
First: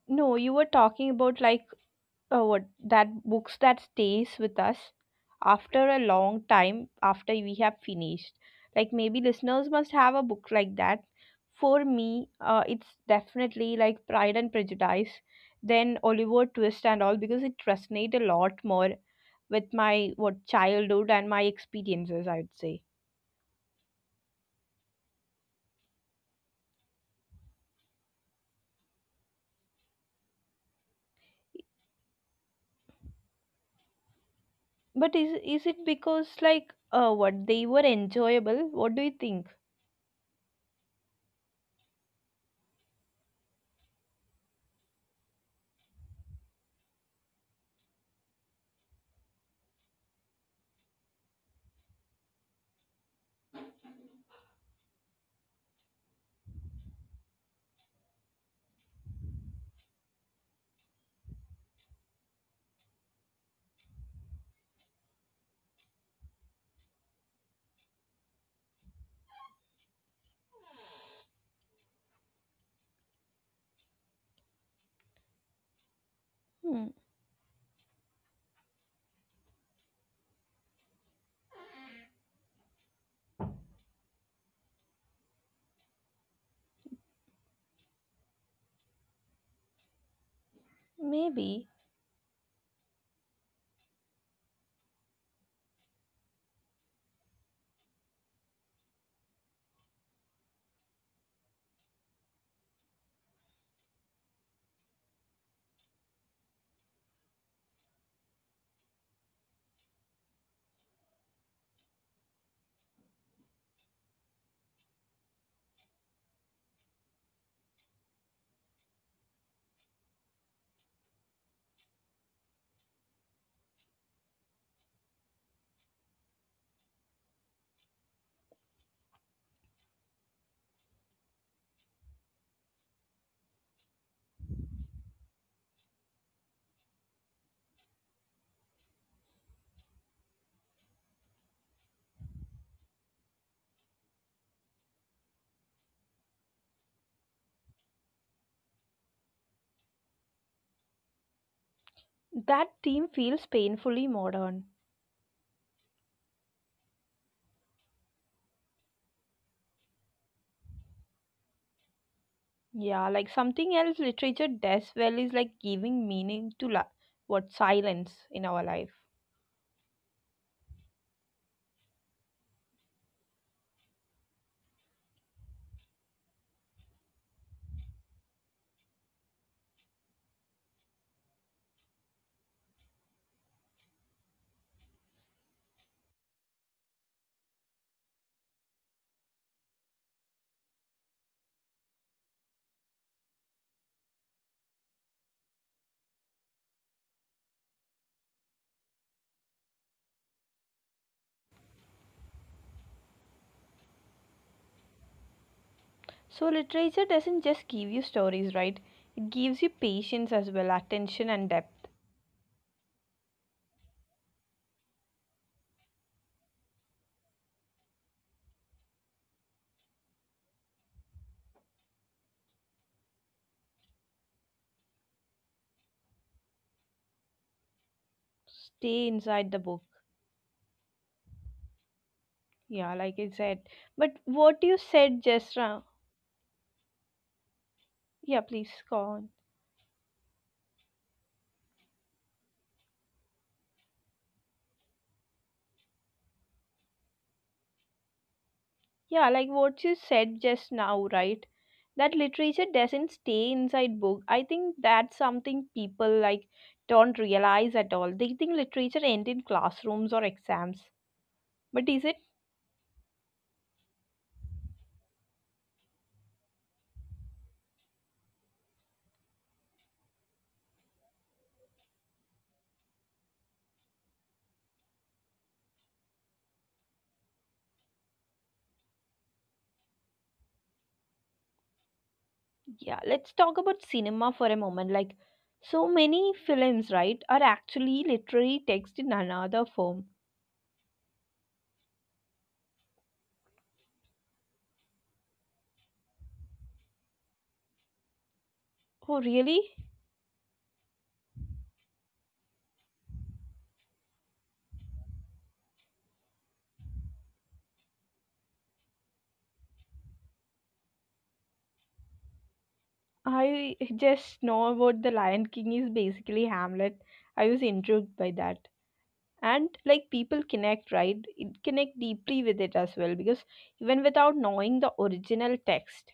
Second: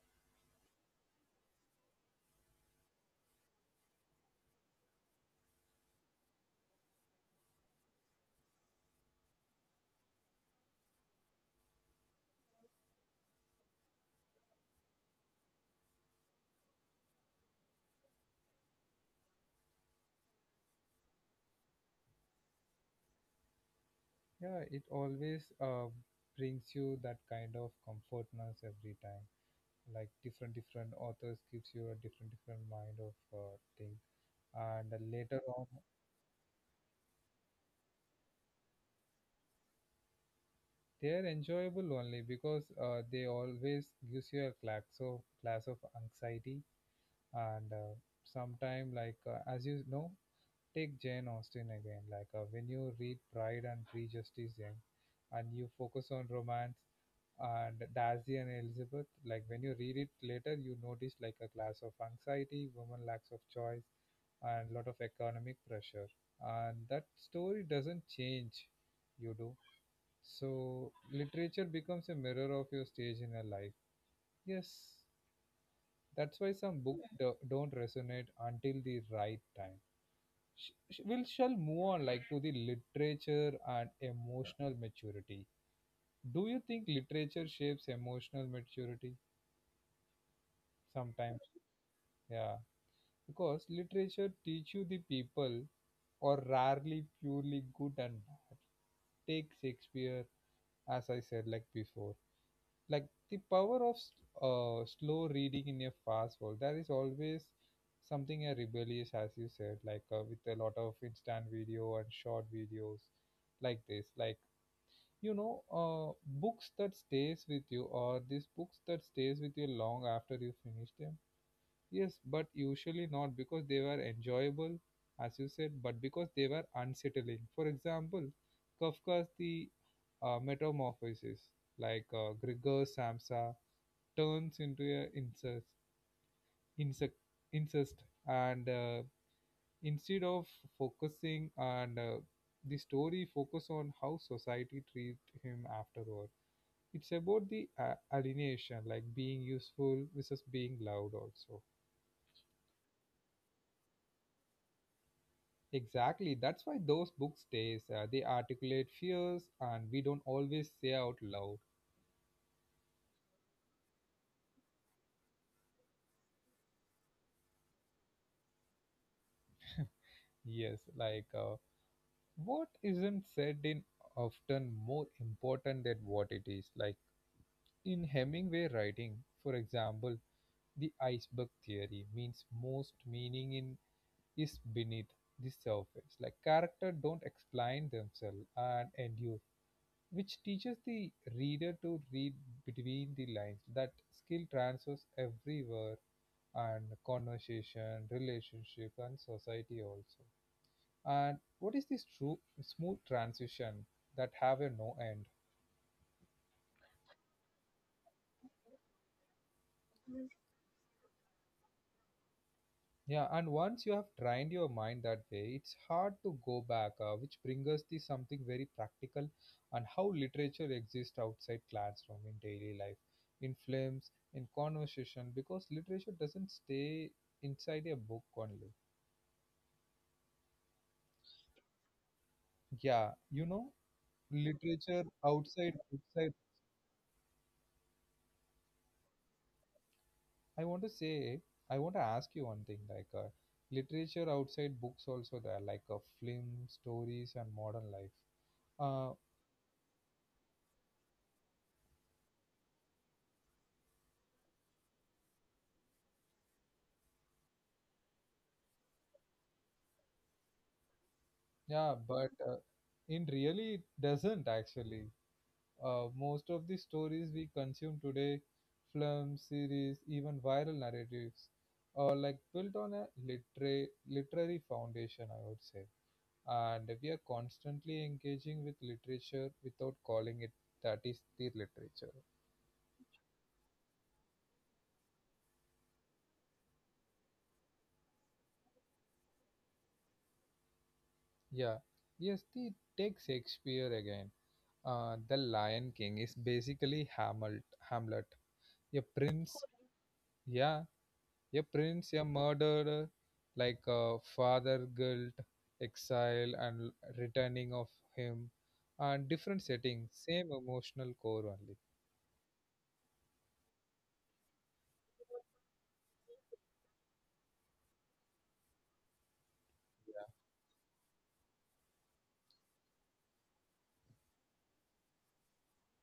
Speaker 1: No, you were talking about like uh, what that books that stays with us after a long time after we have finished, like maybe listeners must have a book like that. For me uh, it's definitely like Pride and Prejudice, then Oliver Twist and all because it resonate a lot more with my what childhood and my experiences I would say.
Speaker 2: Yeah, it always uh, brings you that kind of comfortness every time. Like different different authors gives you a different different mind of uh, thing, and
Speaker 1: But is
Speaker 2: later on
Speaker 1: is it because like uh, what they were enjoyable, what do you think?
Speaker 2: they're enjoyable only because uh, they always gives you a class of class of anxiety. And uh, sometime like uh, as you know, take Jane Austen again. Like uh, when you read Pride and Prejudice Jane, and you focus on romance and Darcy and Elizabeth, like when you read it later, you notice like a class of anxiety, woman lacks of choice, and lot of economic pressure. And that story doesn't change, you do. So literature becomes a mirror of your stage in your life. Yes, that's why some
Speaker 1: Hmm,
Speaker 2: books do- don't resonate until the right time. Sh- sh- we shall move on like to the literature and emotional maturity. Do you think literature shapes emotional maturity sometimes?
Speaker 1: maybe.
Speaker 2: Yeah, because literature teach you the people or rarely purely good and bad. Take Shakespeare, as I said like before, like the power of s- uh, slow reading in a fast world. There is always something a rebellious, as you said, like uh, with a lot of instant video and short videos like this. Like you know, uh, books that stays with you, or these books that stays with you long after you finish them. Yes, but usually not because they were enjoyable, as you said, but because they were unsettling. For example, Kafka's the uh, metamorphosis. like uh, Gregor Samsa turns into a incest, insect, incest. And uh, instead of focusing and uh, the story focus on how society treat him afterward, it's about the a- alienation, like being useful versus being loud also.
Speaker 1: That theme feels painfully modern.
Speaker 2: Exactly. That's why those books stays. Uh, they articulate fears and we don't always say out loud.
Speaker 1: Yeah, like something else literature does well is like giving meaning to la- what silence in our life.
Speaker 2: Yes, like uh, what isn't said in often more important than what it is. Like in Hemingway writing, for example, the iceberg theory means most meaning in is beneath the surface. Like character don't explain themselves and endure, which teaches the reader to read between the lines. That skill transfers everywhere and conversation, relationship, and society also. And what is this true smooth transition that have a no end?
Speaker 1: So literature doesn't just give you stories, right? It gives you patience as well, attention and depth.
Speaker 2: Yeah, and once you have trained your mind that way, it's hard to go back, uh, which brings us to something very practical and how literature exists outside classroom in daily life, in films, in conversation, because literature doesn't stay inside a book only.
Speaker 1: Stay inside the book. Yeah, like
Speaker 2: Yeah,
Speaker 1: I
Speaker 2: you
Speaker 1: said.
Speaker 2: know,
Speaker 1: But what you
Speaker 2: literature
Speaker 1: said just
Speaker 2: outside,
Speaker 1: now.
Speaker 2: outside.
Speaker 1: Yeah, please go on.
Speaker 2: I want to say, I want to ask you one thing, like uh, literature outside books also there, like uh, film, stories, and modern life. Uh,
Speaker 1: Yeah, like what you said just now, right? That literature doesn't stay inside book. I think that's something people like don't realize at all. They think literature end in classrooms or exams. But is
Speaker 2: Yeah,
Speaker 1: it?
Speaker 2: but uh, in really it doesn't actually. Uh, most of the stories we consume today, films, series, even viral narratives, are like built on a literary literary foundation, I would say. And we are constantly engaging with literature without calling it that is the literature.
Speaker 1: Yeah, let's talk about cinema for a moment. Like so many films, right, are actually literary text in another form.
Speaker 2: Yeah. Yes, the take Shakespeare again. Uh, The Lion King is basically Hamlet, Hamlet, a
Speaker 1: Oh,
Speaker 2: prince.
Speaker 1: really?
Speaker 2: Yeah, a prince, a murderer, like a father guilt, exile, and l- returning of him, and different settings, same emotional core only.
Speaker 1: I just know about The Lion King is basically Hamlet. I was intrigued by that. And like people connect, right? It connect deeply with it as well because even without knowing the original text.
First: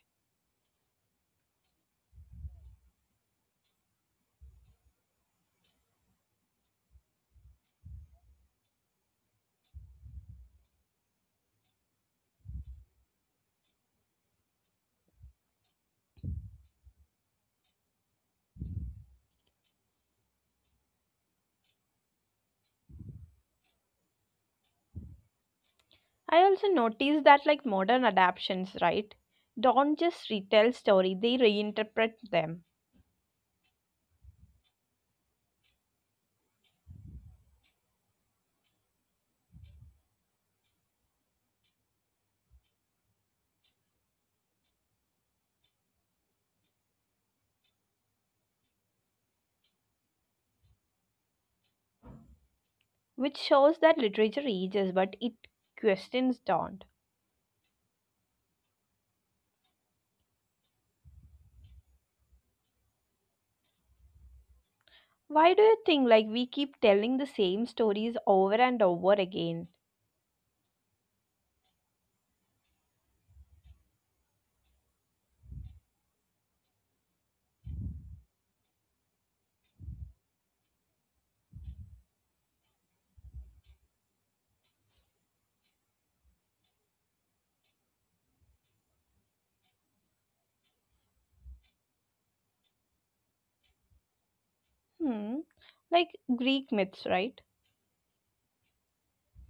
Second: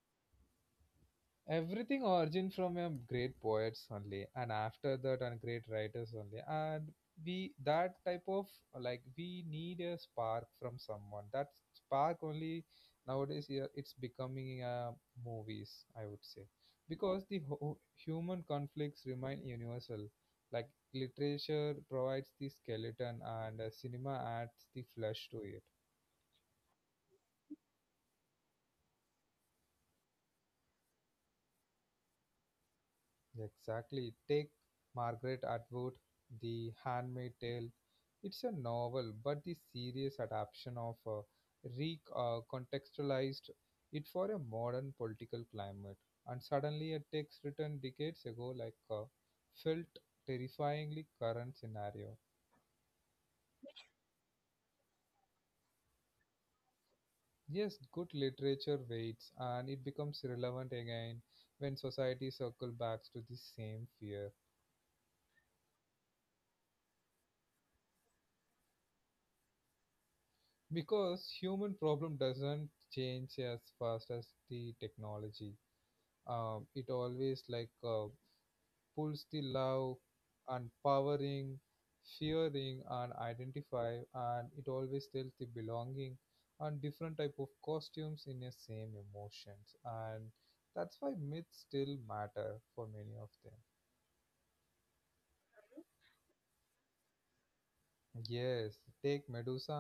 Speaker 2: Everything origin from a great poets only, and after that and great writers only, and we that type of, like we need a spark from someone, that spark only. Nowadays yeah, it's becoming uh, movies, I would say, because the ho- human conflicts remain universal. Like literature provides the skeleton and uh, cinema adds the flesh to it.
Speaker 1: I also noticed that like modern adaptations, right, don't just retell story, they reinterpret them.
Speaker 2: Exactly. Take Margaret Atwood, The Handmaid's Tale. It's a novel, but the serious adaptation of uh, recontextualized it for a modern political climate. And suddenly, a text written decades ago, like uh, felt terrifyingly current scenario.
Speaker 1: Which shows that literature ages but it questions don't.
Speaker 2: Yes, good literature waits, and it becomes relevant again when society circle back to the same fear.
Speaker 1: Why do you think like we keep telling the same stories over and over again?
Speaker 2: Because human problem doesn't change as fast as the technology. Um, it always like uh, pulls the love and powering fearing and identify, and it always tells the belonging and different type of costumes in the same emotions, and that's why myths still matter for many of them.
Speaker 1: Hmm, like Greek myths, right?
Speaker 2: Yes, take Medusa,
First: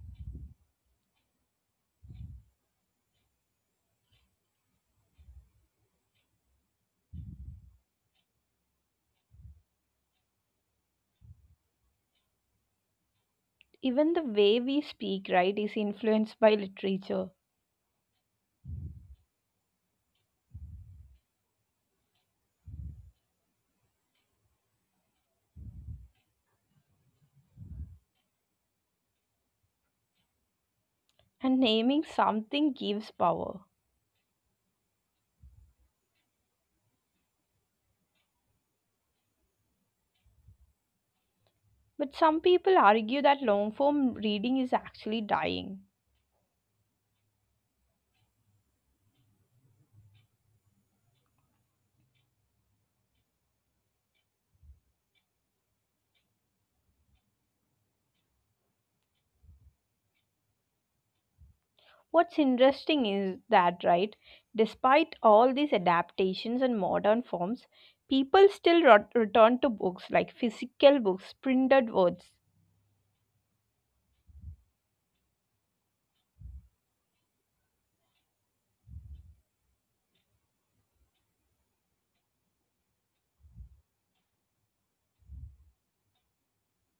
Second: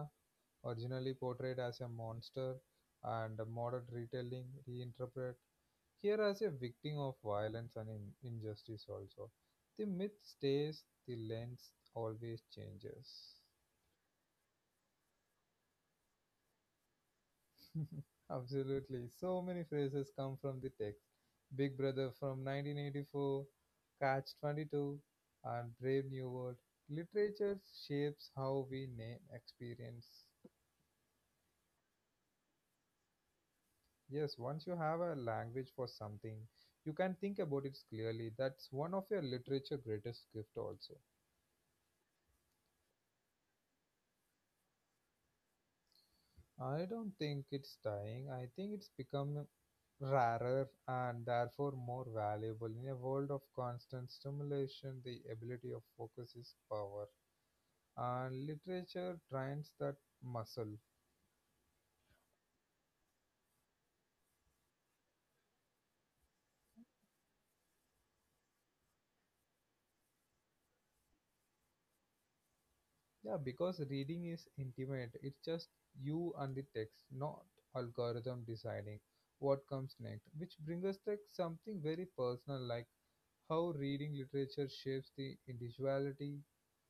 Speaker 2: originally portrayed as a monster, and a modern retelling reinterpret here as a victim of violence and in- injustice, also the myth stays, the lens always changes.
Speaker 1: Even the way we speak, right, is influenced by literature.
Speaker 2: Absolutely. So many phrases come from the text. Big Brother from nineteen eighty-four, Catch twenty-two, and Brave New World. Literature shapes how we name experience.
Speaker 1: And naming something gives power.
Speaker 2: Yes, once you have a language for something, you can think about it clearly. That's one of your literature greatest gift also.
Speaker 1: But some people argue that long form reading is actually dying.
Speaker 2: I don't think it's dying. I think it's become rarer and therefore more valuable. In a world of constant stimulation, the ability of focus is power, and literature trains that muscle.
Speaker 1: What's interesting is that, right, despite all these adaptations and modern forms, people still rot- return to books, like physical books, printed words.
Speaker 2: Yeah, because reading is intimate. It's just you and the text, not algorithm deciding what comes next, which brings us to something very personal, like how reading literature shapes the individuality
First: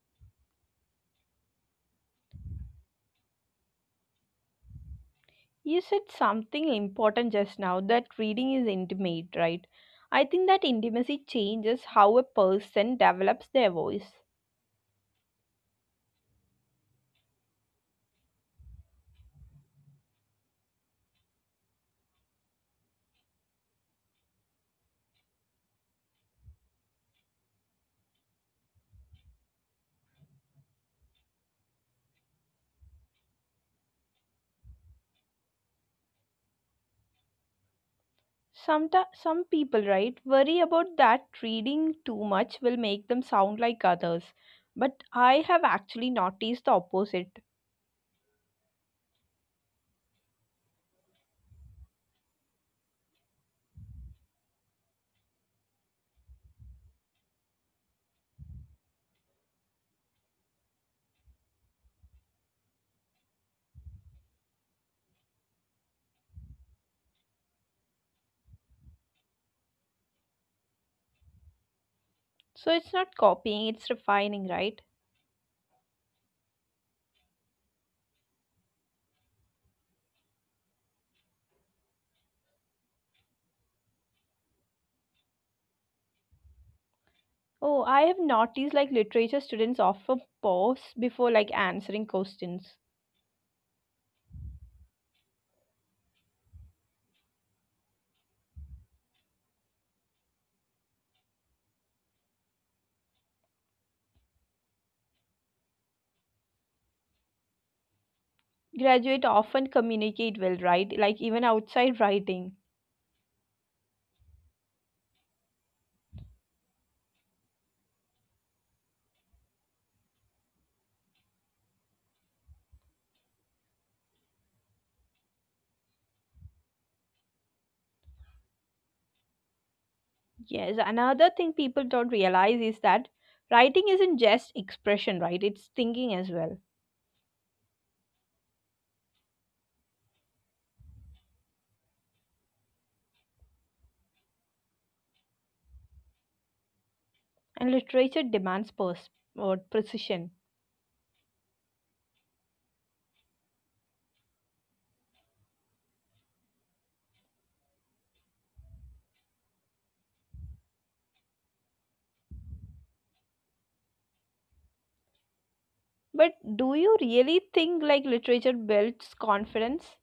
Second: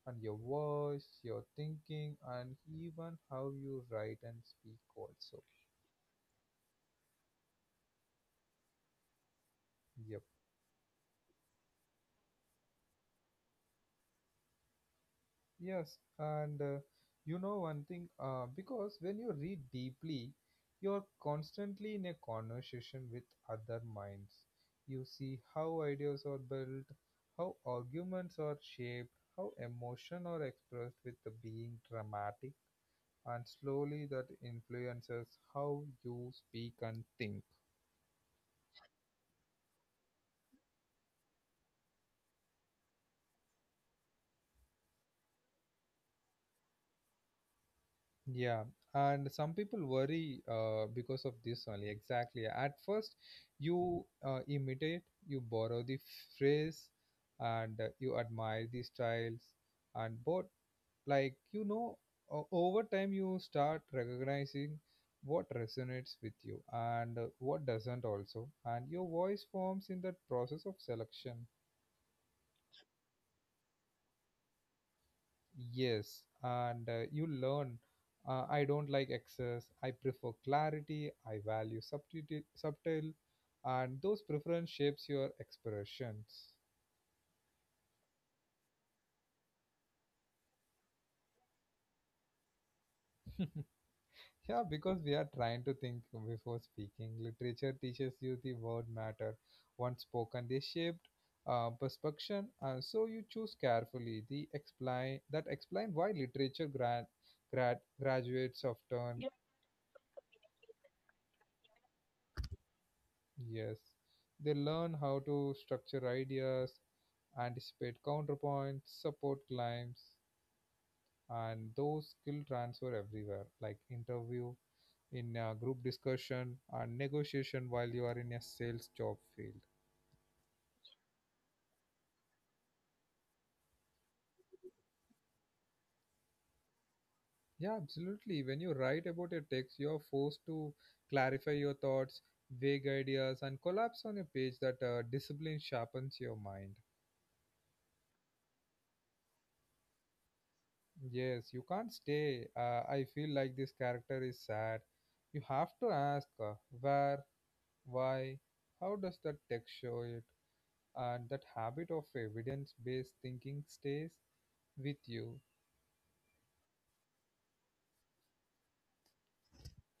Speaker 2: and your voice, your thinking, and even how you write and speak also.
Speaker 1: You said something important just now that reading is intimate, right?
Speaker 2: Yep.
Speaker 1: I think that intimacy changes how a person develops their voice.
Speaker 2: Yes, and uh, you know one thing, uh, because when you read deeply, you're constantly in a conversation with other minds. You see how ideas are built, how arguments are shaped, how emotion are expressed with the being dramatic, and slowly that influences how you speak and think.
Speaker 1: Some, some people, right, worry about that reading too much will make them sound like others. But I have actually noticed the opposite.
Speaker 2: Yeah, and some people worry uh, because of this only. Exactly. At first, you uh, imitate, you borrow the phrase, and uh, you admire the styles, and but like you know, o- over time you start recognizing what resonates with you, and uh, what doesn't also, and your voice forms in that process of selection.
Speaker 1: So it's not copying, it's refining, right?
Speaker 2: Yes, and uh, you learn. Uh, I don't like excess. I prefer clarity. I value subtlety, subtle, and those preference shapes your expressions.
Speaker 1: Oh, I have noticed like literature students often pause before like answering questions.
Speaker 2: Yeah, because we are trying to think before speaking. Literature teaches you the word matter. Once spoken, they shaped uh, perception, and so you choose carefully. The explain that explain why literature grad, grad graduates often.
Speaker 1: Graduate often communicate well, right? Like even outside writing.
Speaker 2: Yes, they learn how to structure ideas, anticipate counterpoints, support climbs, and those skill transfer everywhere, like interview, in a group discussion, and negotiation while you are in a sales job field.
Speaker 1: Yes, another thing people don't realize is that writing isn't just expression, right? It's thinking as well.
Speaker 2: Yeah, absolutely. When you write about a text, you are forced to clarify your thoughts, vague ideas, and collapse on a page that uh, discipline sharpens your mind.
Speaker 1: And literature demands pers- or precision.
Speaker 2: Yes, you can't stay. Uh, I feel like this character is sad. You have to ask uh, where, why, how does the text show it, and that habit of evidence based thinking stays with you.
Speaker 1: But do you really think like literature builds confidence?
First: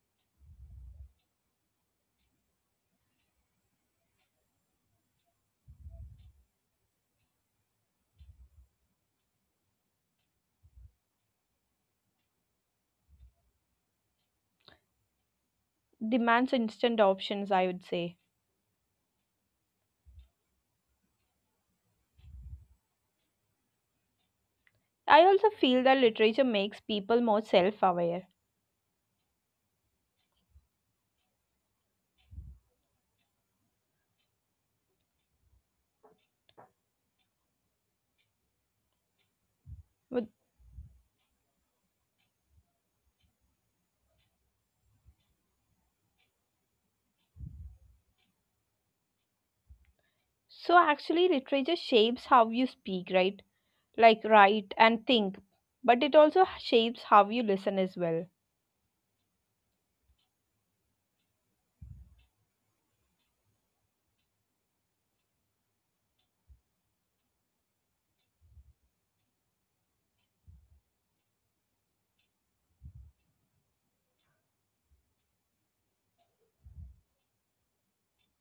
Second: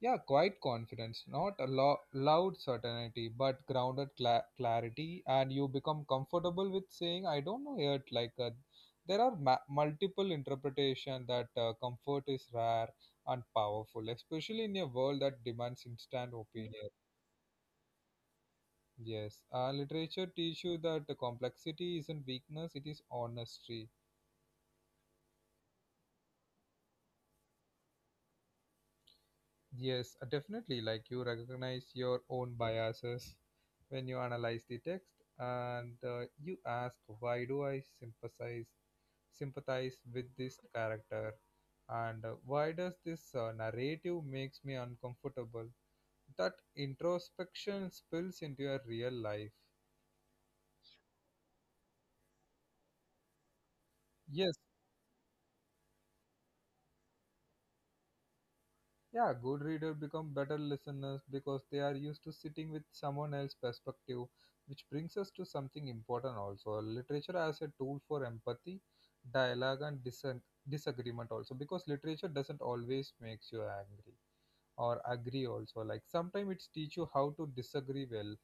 Speaker 2: Yeah, quiet confidence, not a lo- loud certainty, but grounded cla- clarity, and you become comfortable with saying, "I don't know yet." Like uh, there are ma- multiple interpretation that uh, comfort is rare and powerful, especially in a world that demands instant
Speaker 1: Demands
Speaker 2: opinion.
Speaker 1: instant options, I would say.
Speaker 2: Yes, uh, literature teaches you that the complexity isn't weakness; it is honesty.
Speaker 1: I also feel that literature makes people more self-aware.
Speaker 2: Yes, uh, definitely. Like you recognize your own biases when you analyze the text, and uh, you ask, "Why do I sympathize sympathize with
Speaker 1: With-
Speaker 2: this character?" And uh, why does this uh, narrative makes me uncomfortable? That introspection spills into your real life.
Speaker 1: so actually literature shapes how you speak, right? Like
Speaker 2: Yes.
Speaker 1: write and think. But it also shapes how you listen as well.
Speaker 2: Yeah, good reader become better listeners because they are used to sitting with someone else's perspective, which brings us to something important also. Literature as a tool for empathy, dialogue, and disen- disagreement also, because literature doesn't always makes you angry or agree also. Like sometimes it's teach you how to disagree well.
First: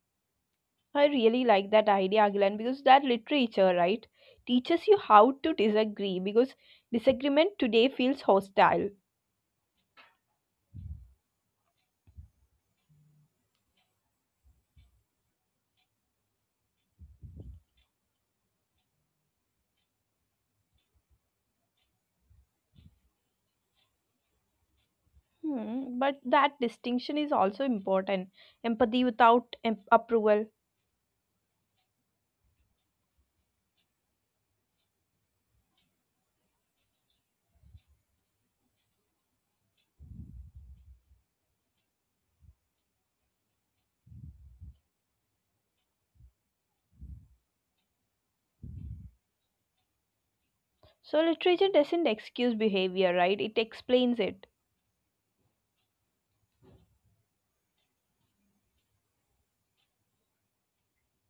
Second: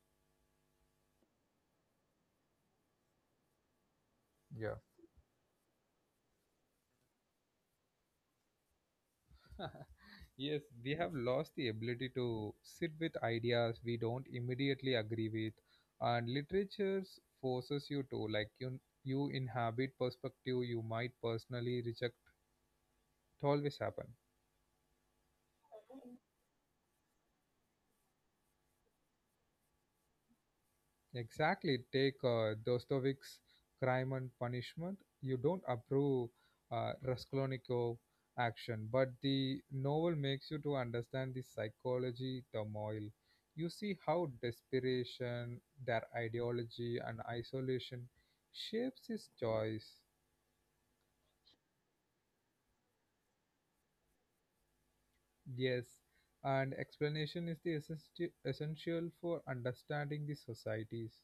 Speaker 1: I really like that idea, Agilan, because that literature, right,
Speaker 2: Yeah.
Speaker 1: teaches you how to disagree because disagreement today feels hostile.
Speaker 2: Yes, we have lost the ability to sit with ideas we don't immediately agree with, and literature forces you to like you you inhabit perspective you might personally reject. It always happen.
Speaker 1: Hmm, but that distinction is also important. Empathy without em- approval.
Speaker 2: Exactly. Take uh, Dostoevsky's Crime and Punishment. You don't approve uh, Raskolnikov action, but the novel makes you to understand the psychology turmoil. You see how desperation, their ideology, and isolation shapes his choice.
Speaker 1: So literature doesn't excuse behavior, right? It explains it.
Speaker 2: Yes, and explanation is the essentia- essential for understanding the societies.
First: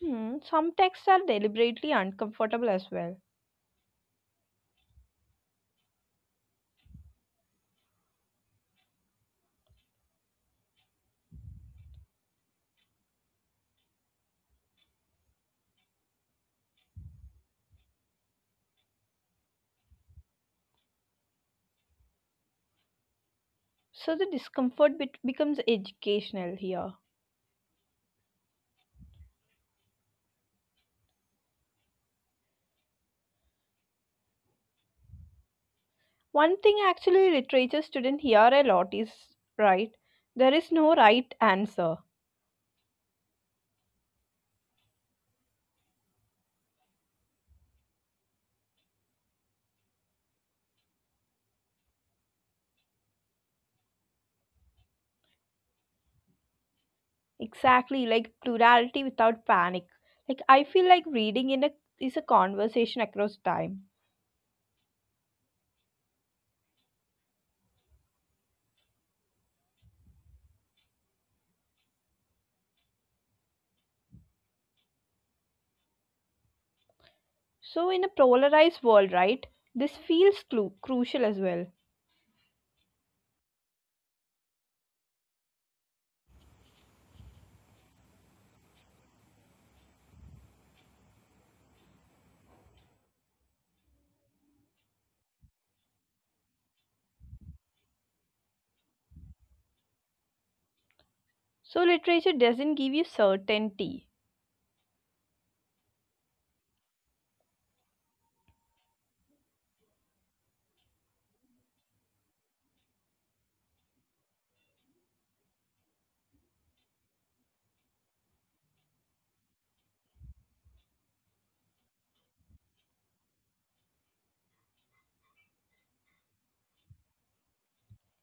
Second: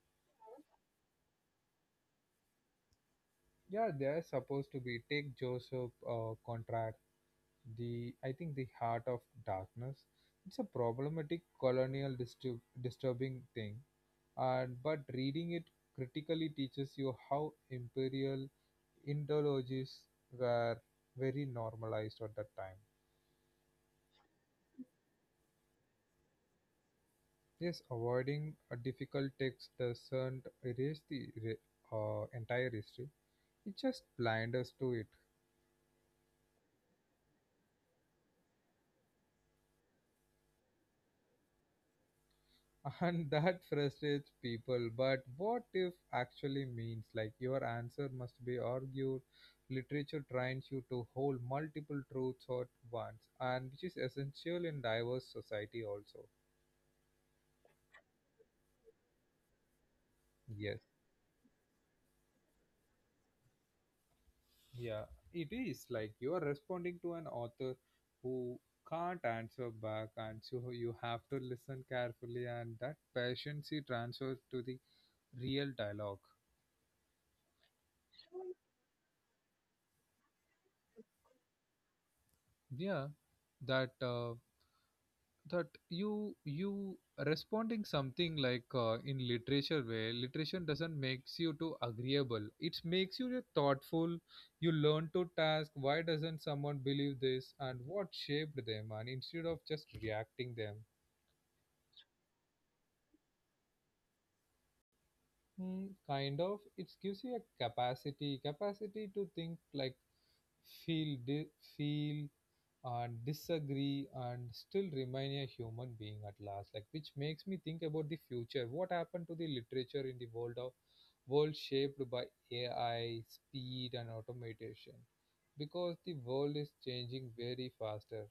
Speaker 1: Hmm, some texts are deliberately uncomfortable as well.
Speaker 2: Yeah, they are supposed to be. Take Joseph uh, Conrad, the I think the Heart of Darkness. It's a problematic colonial disturb, disturbing thing, and but reading it critically teaches you how imperial ideologies were very normalized at that time.
Speaker 1: So the discomfort bet- becomes educational here.
Speaker 2: Yes, avoiding a difficult text doesn't erase the re- uh, entire history; it just blinds us to it.
Speaker 1: One thing actually literature students hear a lot is right. There is no right answer.
Speaker 2: And that frustrates people, but what if actually means like your answer must be argued. Literature trains you to hold multiple truths at once, and which is essential in diverse society also.
Speaker 1: Exactly, like plurality without panic. Like I
Speaker 2: Yes.
Speaker 1: feel like reading in a is a conversation across time.
Speaker 2: Yeah, it is like you are responding to an author who can't answer back, and so you have to listen carefully, and that patience he transfers to the real dialogue.
Speaker 1: So, in a polarized world, right, this feels clu- crucial as well.
Speaker 2: Yeah, that uh, that you you responding something like uh, in literature way, literature doesn't makes you too agreeable, it makes you a thoughtful. You learn to task why doesn't someone believe this and what shaped them, and instead of just reacting them.
Speaker 1: So, literature doesn't give you certainty.
Speaker 2: Mm, kind of. It gives you a capacity, capacity to think, like feel, di- feel, and disagree, and still remain a human being at last. Like, which makes me think about the future. What happened to the literature in the world of world shaped by A I, speed, and automation? Because the world is changing very faster.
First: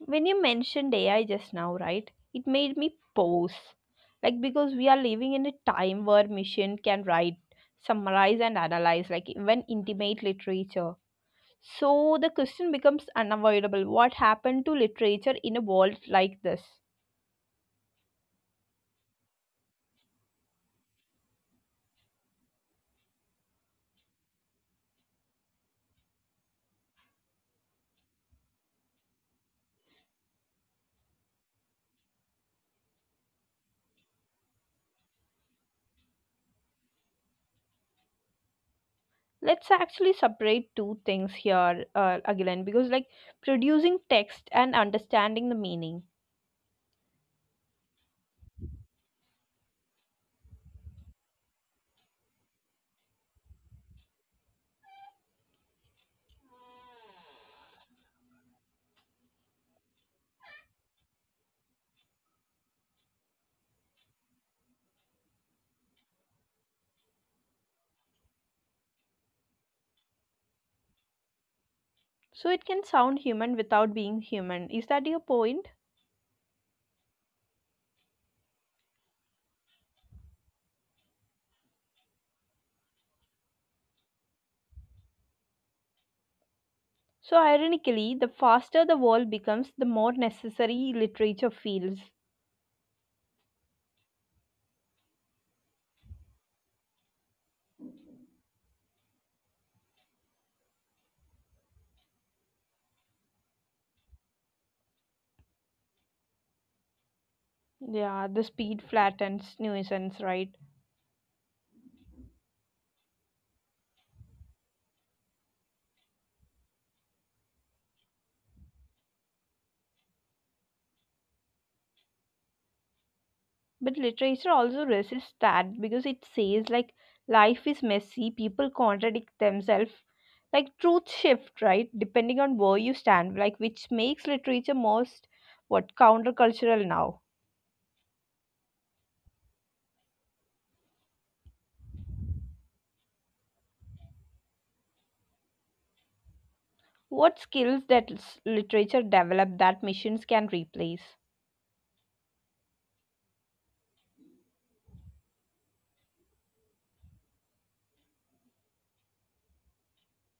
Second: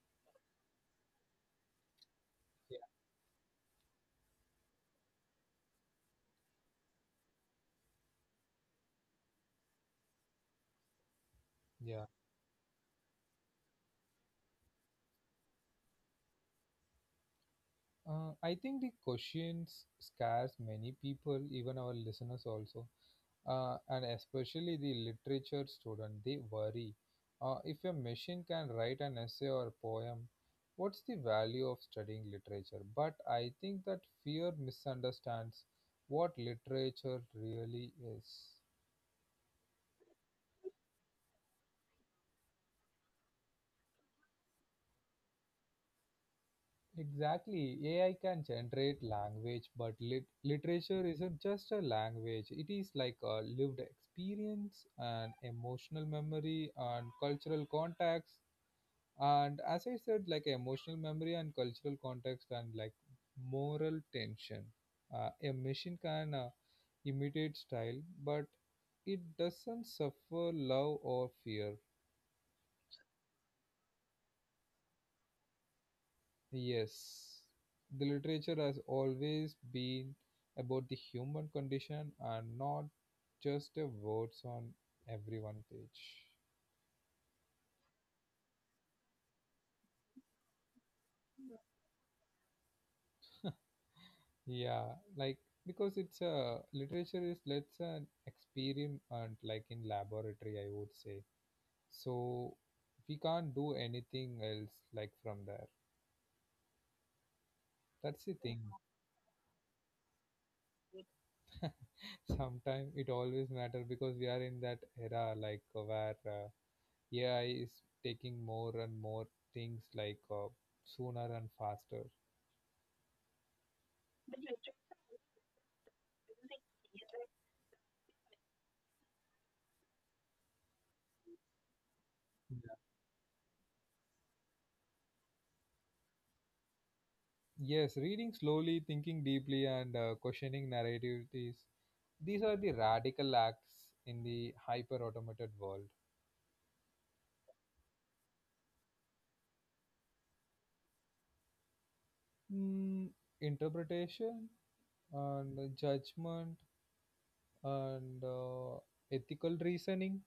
Speaker 1: When you mentioned A I just now, right, it made me pause. Like, because we are living in a time where machine can write, summarize, and analyze, like, even intimate literature.
Speaker 2: Yeah.
Speaker 1: So, the question becomes unavoidable, what happened to literature in a world like this?
Speaker 2: Uh, I think the questions scares many people, even our listeners also. Uh, and especially the literature student, they worry. Uh, if a machine can write an essay or a poem, what's the value of studying literature? But I think that fear misunderstands what literature really is.
Speaker 1: Let's actually separate two things here, uh, again, because like producing text and understanding the meaning.
Speaker 2: Exactly, A I can generate language, but lit- literature isn't just a language, it is like a lived experience and emotional memory and cultural context. And as I said, like emotional memory and cultural context and like moral tension. Uh, a machine can uh, imitate style, but it doesn't suffer love or fear.
Speaker 1: So it can sound human without being human, is that your point?
Speaker 2: Yes, the literature has always been about the human condition and not just a words on every one page.
Speaker 1: So ironically the faster the world becomes, the more necessary literature feels.
Speaker 2: Yeah, like because it's a literature is let's an experiment like in laboratory I would say, so we can't do anything else like from there. That's the
Speaker 1: Yeah,
Speaker 2: thing.
Speaker 1: the speed flattens nuisance, right?
Speaker 2: Sometimes it always matter because we are in that era, like uh, where uh, AI is taking more and more things, like uh, sooner and faster.
Speaker 1: But literature also resists that because it says like life is messy, people contradict themselves. Like truth shift, right? Depending on
Speaker 2: Yeah.
Speaker 1: where you stand, like which makes literature most. What countercultural now.
Speaker 2: Yes, reading slowly, thinking deeply, and uh, questioning narrativities. These are the radical acts in the hyper automated world.
Speaker 1: What skills that s- literature develop that machines can replace?
Speaker 2: Mm, interpretation and judgment and uh, ethical reasoning.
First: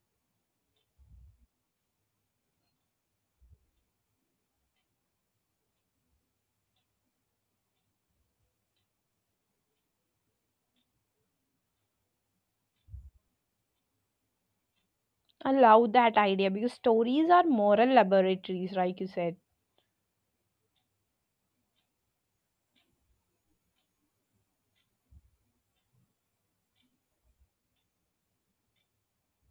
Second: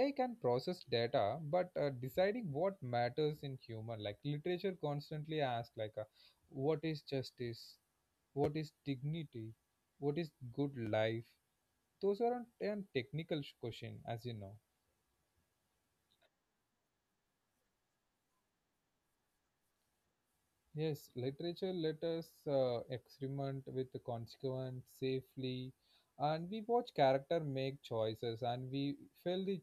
Speaker 2: AI can process data, but uh, deciding what matters in human, like literature constantly asks, like uh, what is justice, what is dignity, what is good life. Those aren't an technical sh- question, as you know.
Speaker 1: I love that idea because stories are moral laboratories, like you said.
Speaker 2: Yes, literature let us uh, experiment with the consequence safely, and we watch character make choices, and we feel the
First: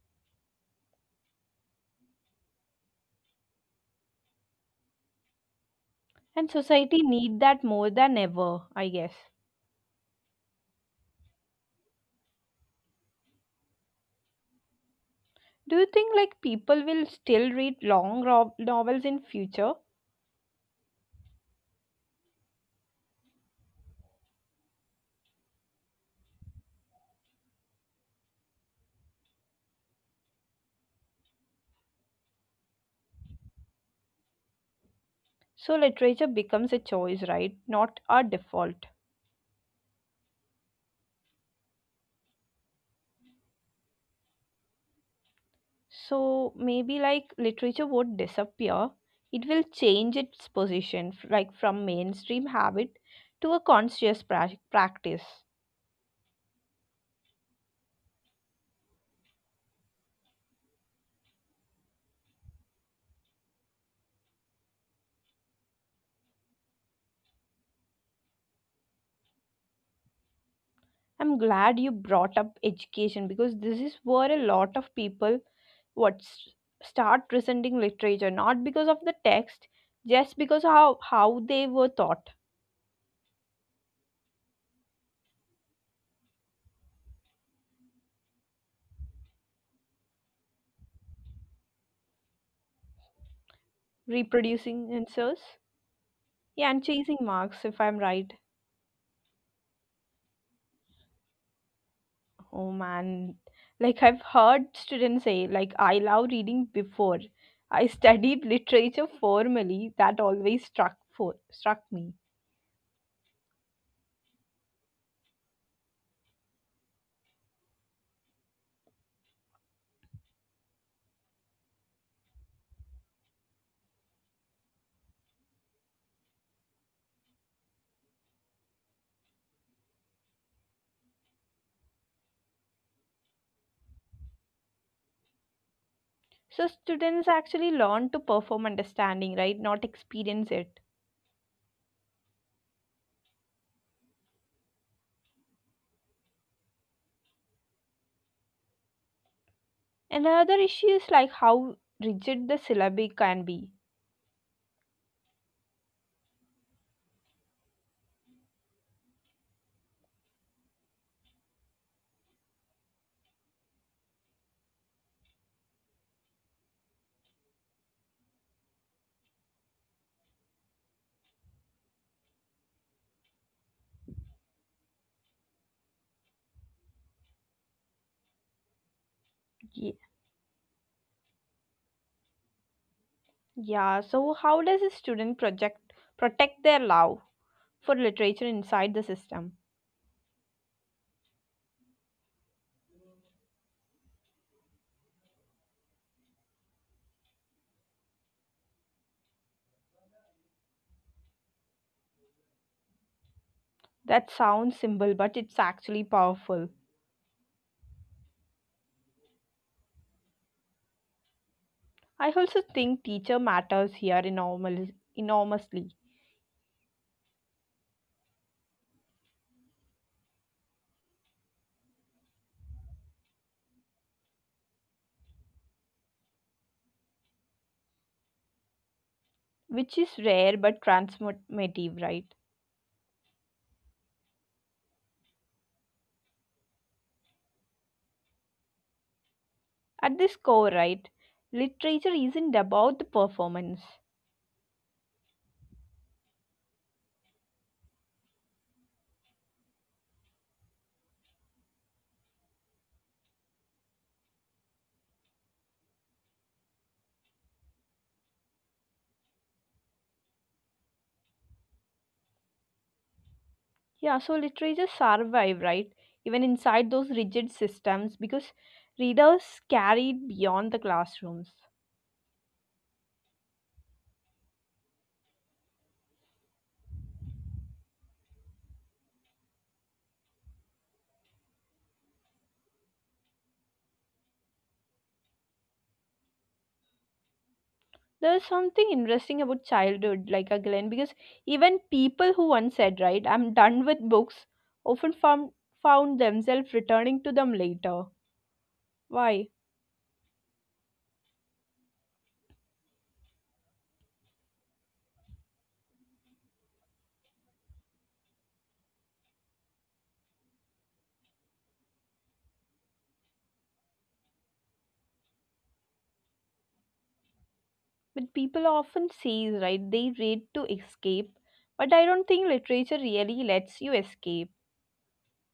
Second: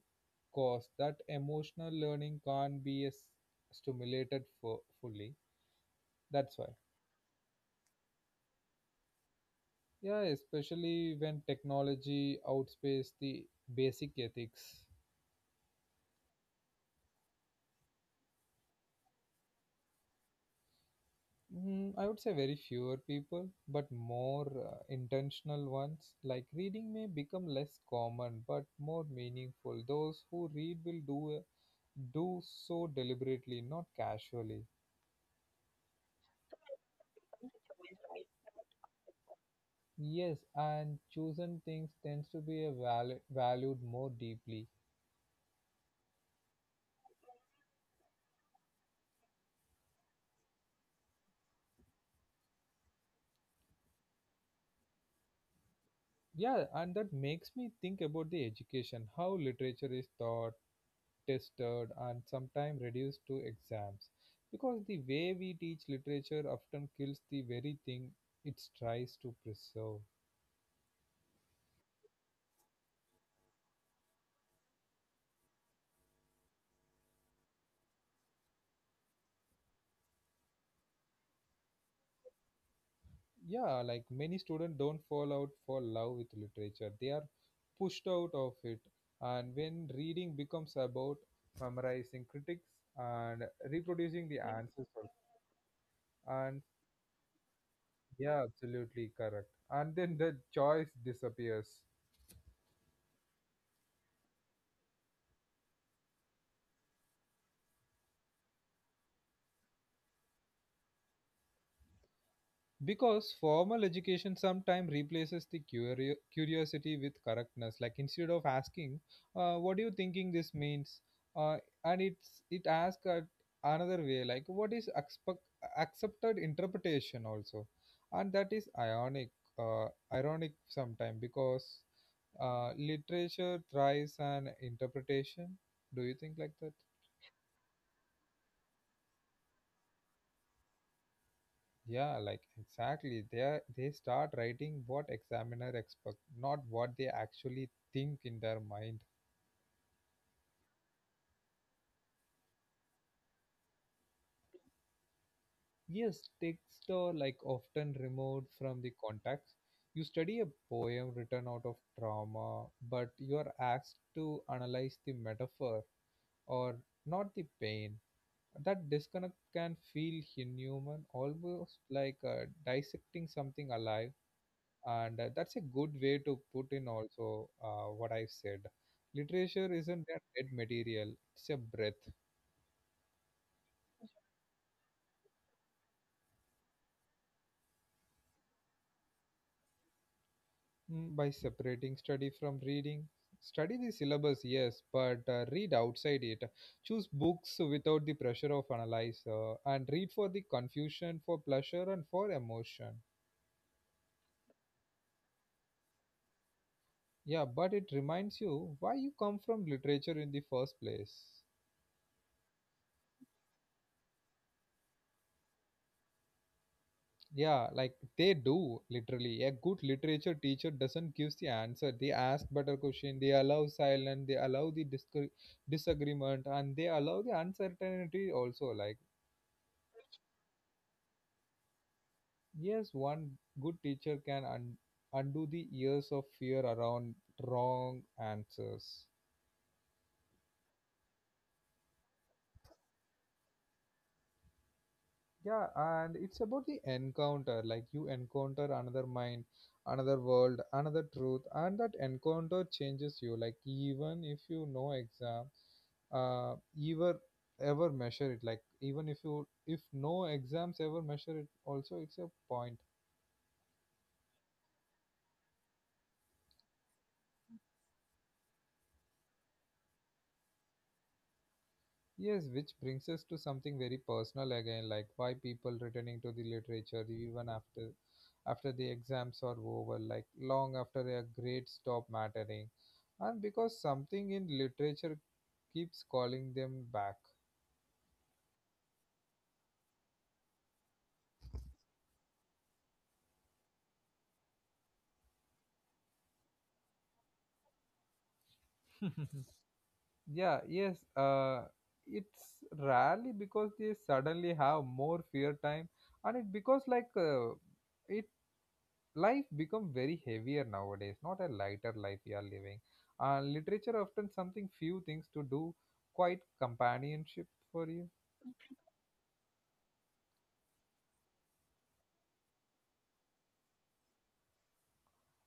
Speaker 2: cost that emotional learning can't be as stimulated for fully.
Speaker 1: And
Speaker 2: That's why.
Speaker 1: society need that more than ever, I guess.
Speaker 2: Yeah, especially when technology outpaces the basic ethics.
Speaker 1: Do you think like people will still read long ro- novels in future?
Speaker 2: Mm, I would say very fewer people, but more uh, intentional ones. Like reading may become less common, but more meaningful. Those who read will do uh, do so deliberately, not casually.
Speaker 1: So literature becomes a choice, right? Not a default.
Speaker 2: Yes, and chosen things tends to be a val- valued more deeply.
Speaker 1: So maybe like literature won't disappear. It will change its position, f- like from mainstream habit to a conscious prac practice.
Speaker 2: Yeah, and that makes me think about the education, how literature is taught, tested and sometimes reduced to exams, because the way we teach literature often kills the very thing it tries to preserve.
Speaker 1: I'm glad you brought up education because this is where a lot of people what s- start resenting literature, not because of the text, just because how how they were taught.
Speaker 2: Yeah, like many students don't fall out for love with literature, they are pushed out of it, and when reading becomes about memorizing critics and reproducing the
Speaker 1: Reproducing
Speaker 2: answers also.
Speaker 1: answers, yeah,
Speaker 2: And
Speaker 1: and chasing marks. If I'm right.
Speaker 2: yeah, absolutely correct, and then the choice disappears.
Speaker 1: Oh man, like I've heard students say, like I love reading before. I studied literature formally. That always struck for struck me.
Speaker 2: Because formal education sometimes replaces the curio- curiosity with correctness. Like instead of asking, uh, "What do you thinking this means?" Uh, and it's it asks at another way, like "What is expect- accepted interpretation?" Also, and that is ironic, uh, ironic sometimes because uh, literature thrives on interpretation. Do you think like
Speaker 1: So
Speaker 2: that?
Speaker 1: students actually learn to perform understanding, right? Not experience it.
Speaker 2: Yeah, like exactly. They are, they start writing what examiner expect, not what they actually think in their mind.
Speaker 1: Another issue is like how rigid the syllabi can be.
Speaker 2: Yes, texts are like often removed from the context. You study a poem written out of trauma, but you are asked to analyze the metaphor or not the pain. That disconnect can feel inhuman, almost like uh, dissecting something alive. And uh, that's a good way to put in also, uh, what I've said, literature
Speaker 1: Ye-
Speaker 2: isn't a dead material, it's a breath.
Speaker 1: Yeah. So how does a student project protect their love for literature inside the system?
Speaker 2: Mm, by separating study from reading, study the syllabus yes, but uh, read outside it, choose books without the pressure of analyze, uh, and read for the confusion, for pleasure, and for emotion.
Speaker 1: That sounds simple, but it's actually powerful.
Speaker 2: Yeah, but it reminds you why you come from literature in the first place.
Speaker 1: I also think teacher matters here enormous, enormously,
Speaker 2: Yeah, like they do literally. A good literature teacher doesn't give the answer. They ask better question. They allow silence. They allow the discre- disagreement, and they allow the uncertainty also. Like
Speaker 1: which is rare but transformative, right?
Speaker 2: yes, one good teacher can un- undo the years of fear around wrong answers.
Speaker 1: At this core, right, literature isn't about the performance.
Speaker 2: Yeah, and it's about the encounter. Like you encounter another mind, another world, another truth, and that encounter changes you. Like even if you no exam, uh, ever ever measure it. Like even if you if no exams ever measure it, also it's a point.
Speaker 1: Yeah, so literature survive, right, even inside those rigid systems because readers carry it beyond the classrooms.
Speaker 2: Yes, which brings us to something very personal again, like why people returning to the literature even after after the exams are over, like long after their grades stop mattering, and because something in literature keeps calling them back.
Speaker 1: There's something interesting about childhood, like a Glenn, because even people who once said, right, I'm done with books, often found, found themselves returning to them later. Why?
Speaker 2: Yeah, yes. Uh, it's rarely because they suddenly have more fear time, and it because like uh, it life become very heavier nowadays, not a lighter life we are living. Uh, literature often something few things to do, quite companionship for you.
Speaker 1: But people often says, right, they read to escape. But I don't think literature really lets you escape.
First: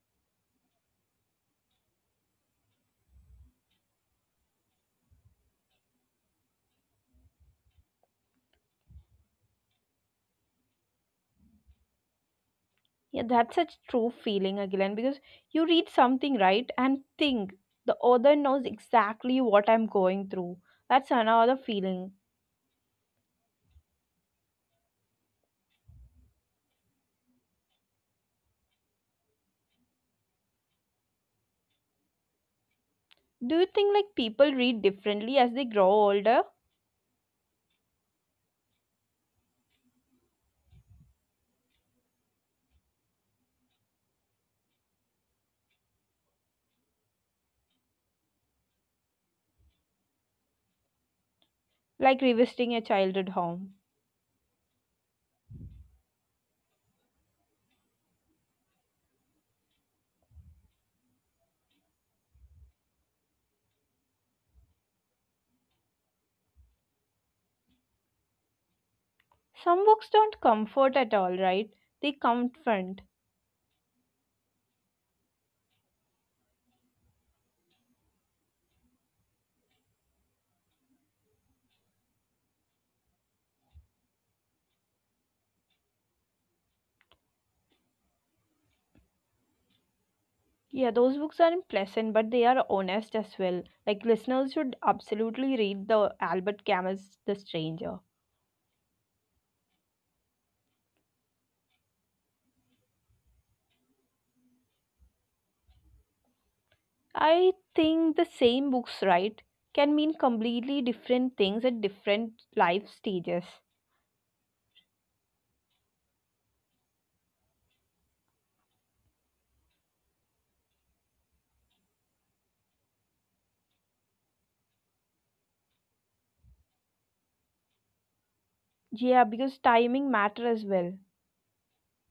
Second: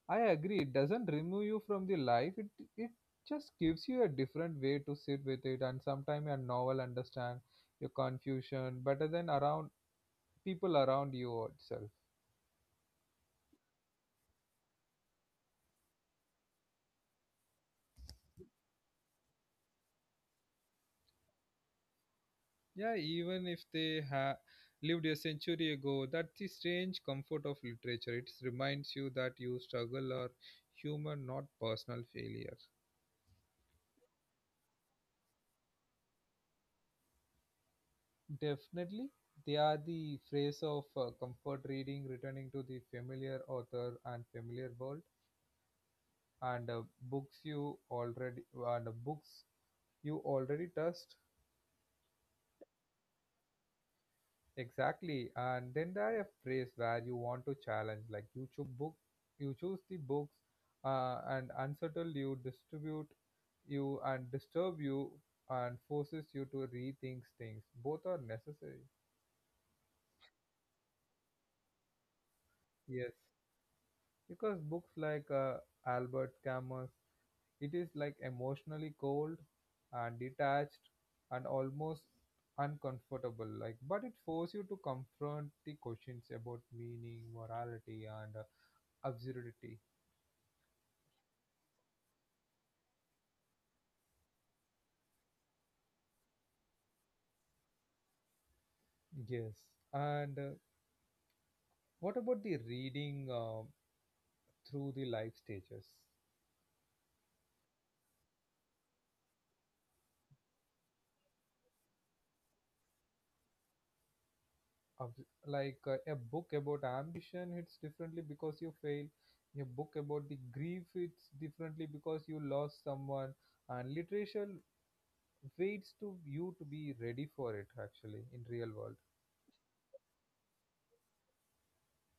Speaker 2: I agree, it doesn't remove you from the life. It it just gives you a different way to sit with it, and sometimes a novel understand your confusion better than around people around you itself.
Speaker 1: Yeah, that's such true feeling again because you read something, right, and think the author knows exactly what I'm going through. That's another feeling.
Speaker 2: Yeah, even if they ha- lived a century ago, that's the strange comfort of literature. It reminds you that you struggle are human, not personal failure.
Speaker 1: Do you think like people read differently as they grow older?
Speaker 2: Definitely, they are the phrase of uh, comfort reading, returning to the familiar author and familiar world, and uh, books you already and uh, books you already trust.
Speaker 1: Like revisiting a childhood home.
Speaker 2: Exactly. And then there are phrase where you want to challenge, like you choose book, you choose the books, uh, and unsettle you, distribute you, and disturb you, and forces you to rethink things. Both are necessary.
Speaker 1: Some books don't comfort at all, right? They confront.
Speaker 2: Yes, because books like uh, Albert Camus, it is like emotionally cold and detached and almost uncomfortable. Like, but it forces you to confront the questions about meaning, morality, and uh, absurdity.
Speaker 1: Yeah, those books are pleasant, but they are honest as well. Like listeners should absolutely read the Albert Camus' The Stranger.
Speaker 2: Yes. And uh, what about the reading uh, through the life stages?
Speaker 1: I think the same books, right, can mean completely different things at different life stages.
Speaker 2: Of, like uh, a book about ambition hits differently because you fail. A book about the grief hits differently because you lost someone. And literature waits to you to be ready for it actually in real world.
Speaker 1: Yeah, because timing matter as well.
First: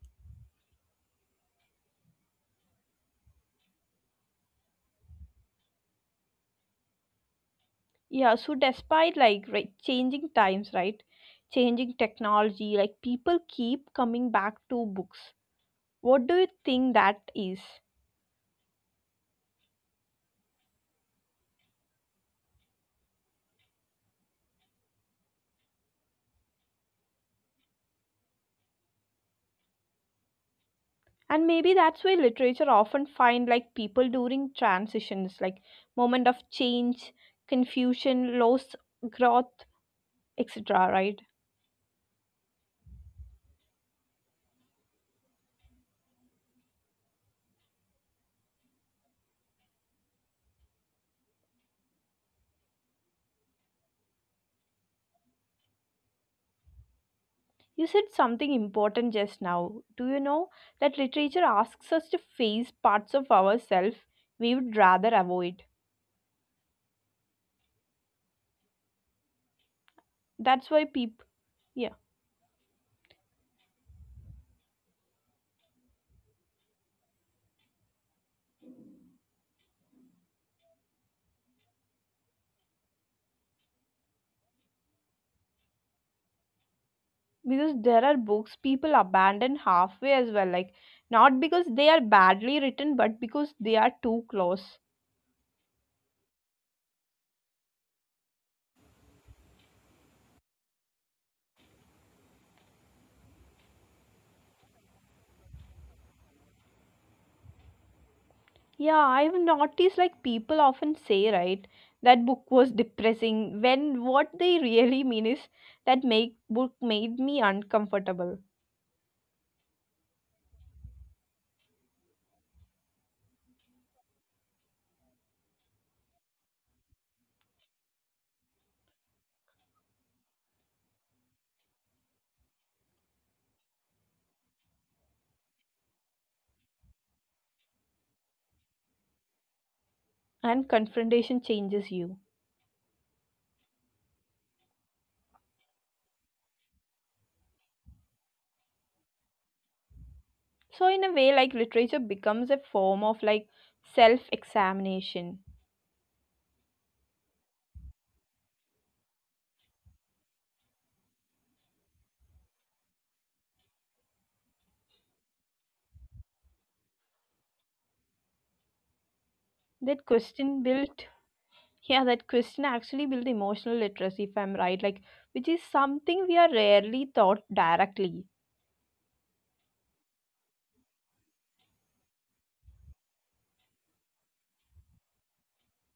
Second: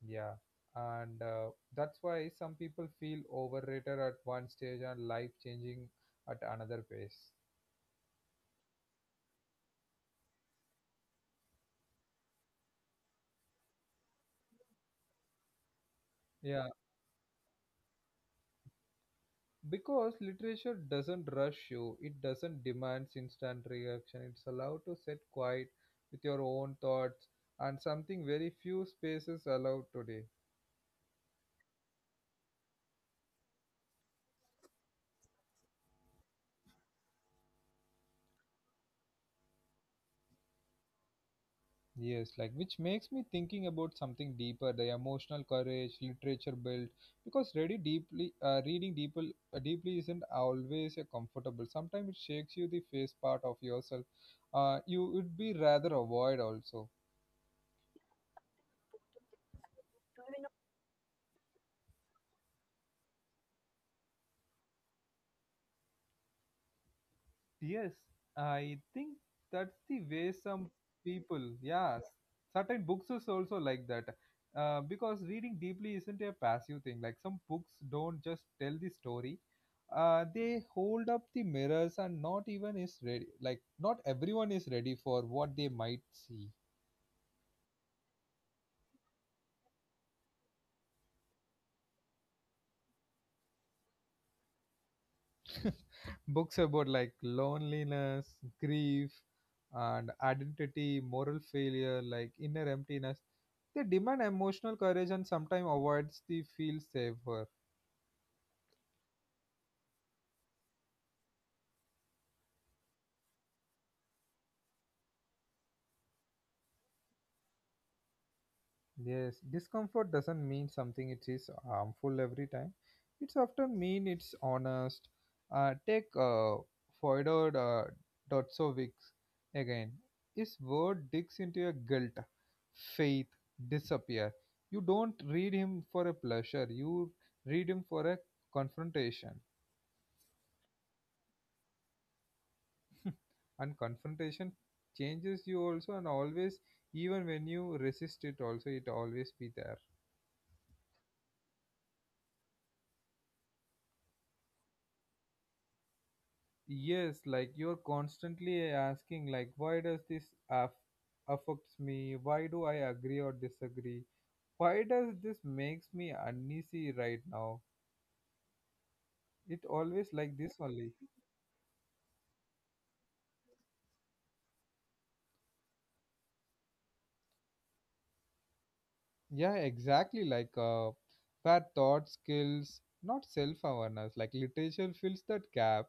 Speaker 2: Yeah. And uh, that's why some people feel overrated at one stage and life changing at another pace.
Speaker 1: Yeah, so despite like right, changing times, right, changing technology, like people keep coming back to books. What do
Speaker 2: Yeah.
Speaker 1: you think that is?
Speaker 2: Because literature doesn't rush you, it doesn't demand instant reaction. It's allowed to sit quiet with your own thoughts, and something very few spaces allowed today.
Speaker 1: And maybe that's why literature often find like people during transitions, like moment of change, confusion, loss, growth, etc, right?
Speaker 2: Yes, like which makes me thinking about something deeper, the emotional courage literature built. Because ready deeply, uh, reading deeply, uh, deeply isn't always a comfortable. Sometimes it shakes you the face part of yourself. Uh, you would be rather avoid also.
Speaker 1: You said something important just now, do you know that literature asks us to face parts of ourselves we would rather avoid.
Speaker 2: Yes, I think that's the way
Speaker 1: That's
Speaker 2: some
Speaker 1: why people,
Speaker 2: people,
Speaker 1: yeah,
Speaker 2: yeah, certain books is also like that. Uh, because reading deeply isn't a passive thing. Like some books don't just tell the story, uh, they hold up the mirrors, and not even is ready. Like not everyone is ready for what they might see.
Speaker 1: because there are books people abandon halfway as well, like not because they are badly written but because they are too close.
Speaker 2: Books about like loneliness, grief, and identity, moral failure, like inner emptiness. They demand emotional courage, and sometimes avoids the feel safer.
Speaker 1: Yeah, I've noticed like people often say, right, that book was depressing when what they really mean is that make book made me uncomfortable.
Speaker 2: Yes, discomfort doesn't mean something it is harmful every time. It's often mean it's honest. Uh, take uh, Fyodor uh, Dostoevsky again. His word digs into your guilt, faith, disappear. You don't read him for a pleasure. You read him for a confrontation.
Speaker 1: And confrontation changes you.
Speaker 2: And confrontation changes you also and always, even when you resist it, also it always be there.
Speaker 1: So in a way, like literature becomes a form of like self-examination.
Speaker 2: Yes, like you're constantly asking, like, why does this aff- affects me, why do I agree or disagree, why does this makes me uneasy right now? It
Speaker 1: That
Speaker 2: always like this
Speaker 1: question
Speaker 2: only.
Speaker 1: built yeah, that question actually built emotional literacy, if I'm right, like which is something we are rarely taught directly.
Speaker 2: Yeah, exactly, like uh, where thought skills, not self-awareness, like literature fills that gap,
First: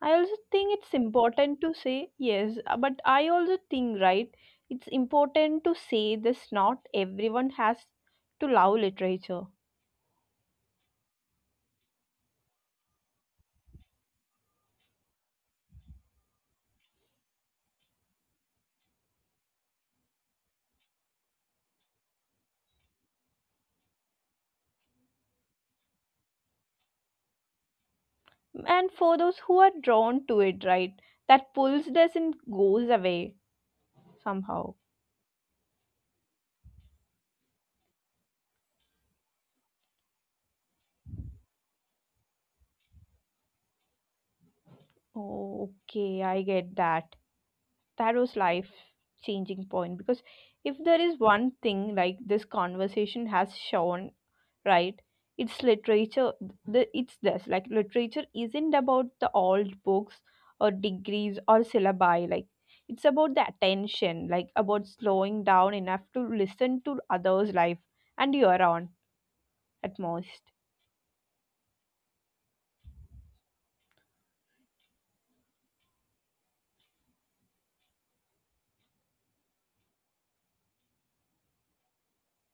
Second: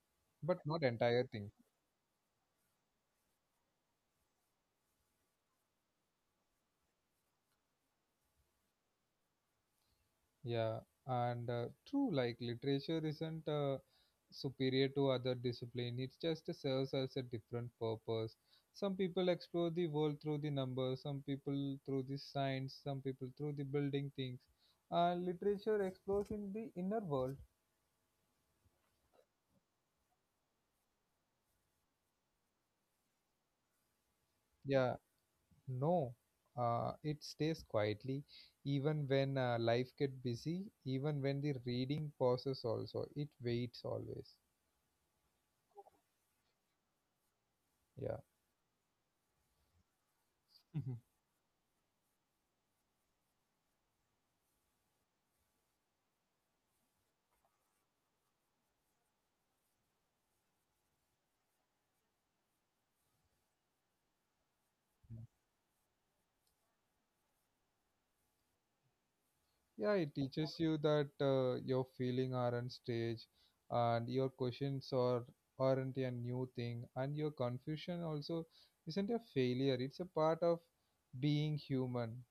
Speaker 1: I also
Speaker 2: but
Speaker 1: think
Speaker 2: not
Speaker 1: it's
Speaker 2: entire thing.
Speaker 1: important to say yes, uh, but I also think, right, it's important to say this, not everyone has to love literature.
Speaker 2: Yeah, and uh, True, like literature isn't uh, superior to other discipline. It just serves as a different purpose. Some people explore the world through the numbers, some people through the science, some people through the building things. And literature explores in the inner world.
Speaker 1: And for those who are drawn to it, right, that pulls doesn't goes away somehow.
Speaker 2: Yeah, no, uh, it stays quietly, even when uh, life gets busy, even when the reading pauses. Also, it waits always.
Speaker 1: Oh, okay, I get that. Taro's
Speaker 2: Yeah.
Speaker 1: life changing point because if there is one thing like this conversation has shown, right? It's literature. The it's this Like literature isn't about the old books or degrees or syllabi. Like it's about the attention, like about slowing down enough to listen to others' life and your own at
Speaker 2: Yeah, it
Speaker 1: most.
Speaker 2: teaches you that uh, your feeling aren't stage, and your questions are aren't a new thing, and your confusion also isn't a failure. It's a part of being human.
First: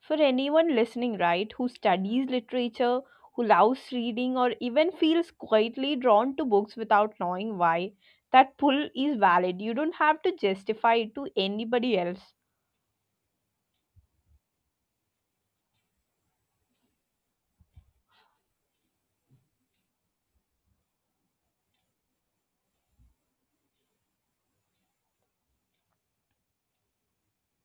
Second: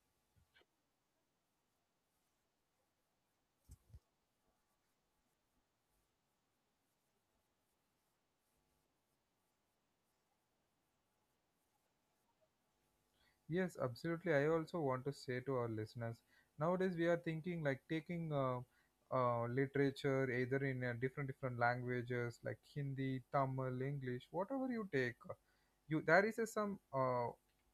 Speaker 1: For anyone listening, right, who studies literature, who loves reading, or even feels quietly drawn to books without knowing why, that pull is valid. You don't have to justify it to anybody else.
Speaker 2: Yes, absolutely. I also want to say to our listeners nowadays we are thinking like taking uh, uh, literature either in uh, different different languages like Hindi, Tamil, English, whatever you take, uh, you there is a some uh,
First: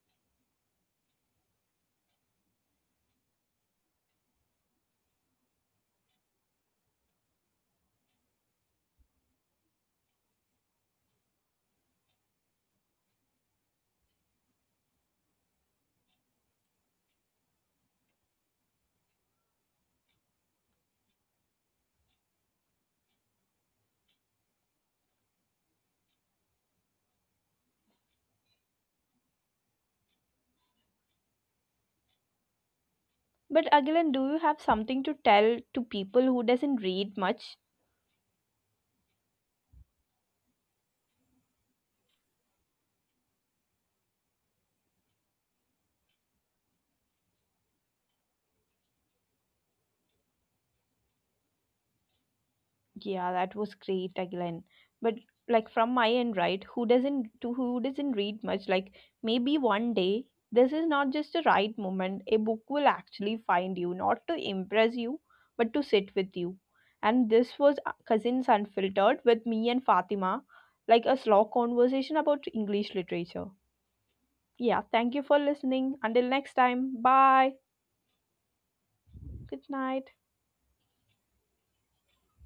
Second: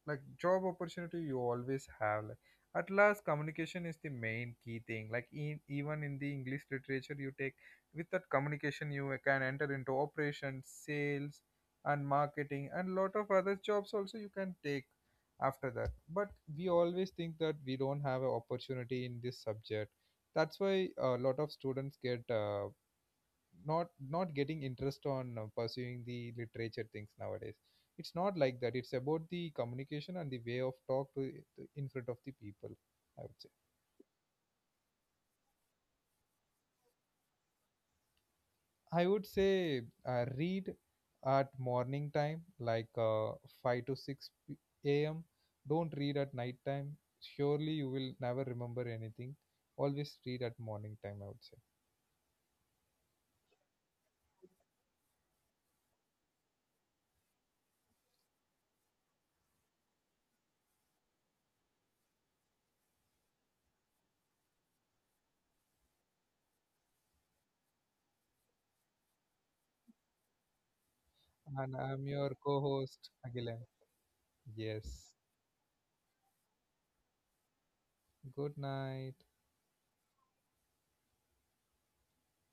Speaker 2: like job opportunity you always have. Like, at last, communication is the main key thing. Like in, even in the English literature, you take, with that communication you can enter into operations, sales, and marketing, and lot of other jobs also you can take after that. But we always think that we don't have an opportunity in this subject. That's why a lot of students get uh, not not getting interest on uh, pursuing the literature things nowadays. It's not like that. It's about the communication and the way of talk to, to in front of the people, I would say.
Speaker 1: But Agilan, do you have something to tell to people who doesn't read much?
Speaker 2: I would say uh, read at morning time, like uh, five to six p- a m. Don't read at night time. Surely you will never remember anything. Always read at morning time, I would say.
Speaker 1: Yeah, that was great again. But like from my end, right? Who doesn't to who doesn't read much? Like maybe one day this is not just a right moment. A book will actually find you, not to impress you, but to sit with you. And this was uh, Cousins Unfiltered with me and Fatima, like a slow
Speaker 2: And I'm
Speaker 1: conversation
Speaker 2: your
Speaker 1: about
Speaker 2: co
Speaker 1: English
Speaker 2: host,
Speaker 1: literature.
Speaker 2: Agilan.
Speaker 1: Yeah, thank
Speaker 2: Yes.
Speaker 1: you for listening. Until next time, bye.
Speaker 2: Good night.
Speaker 1: Good night.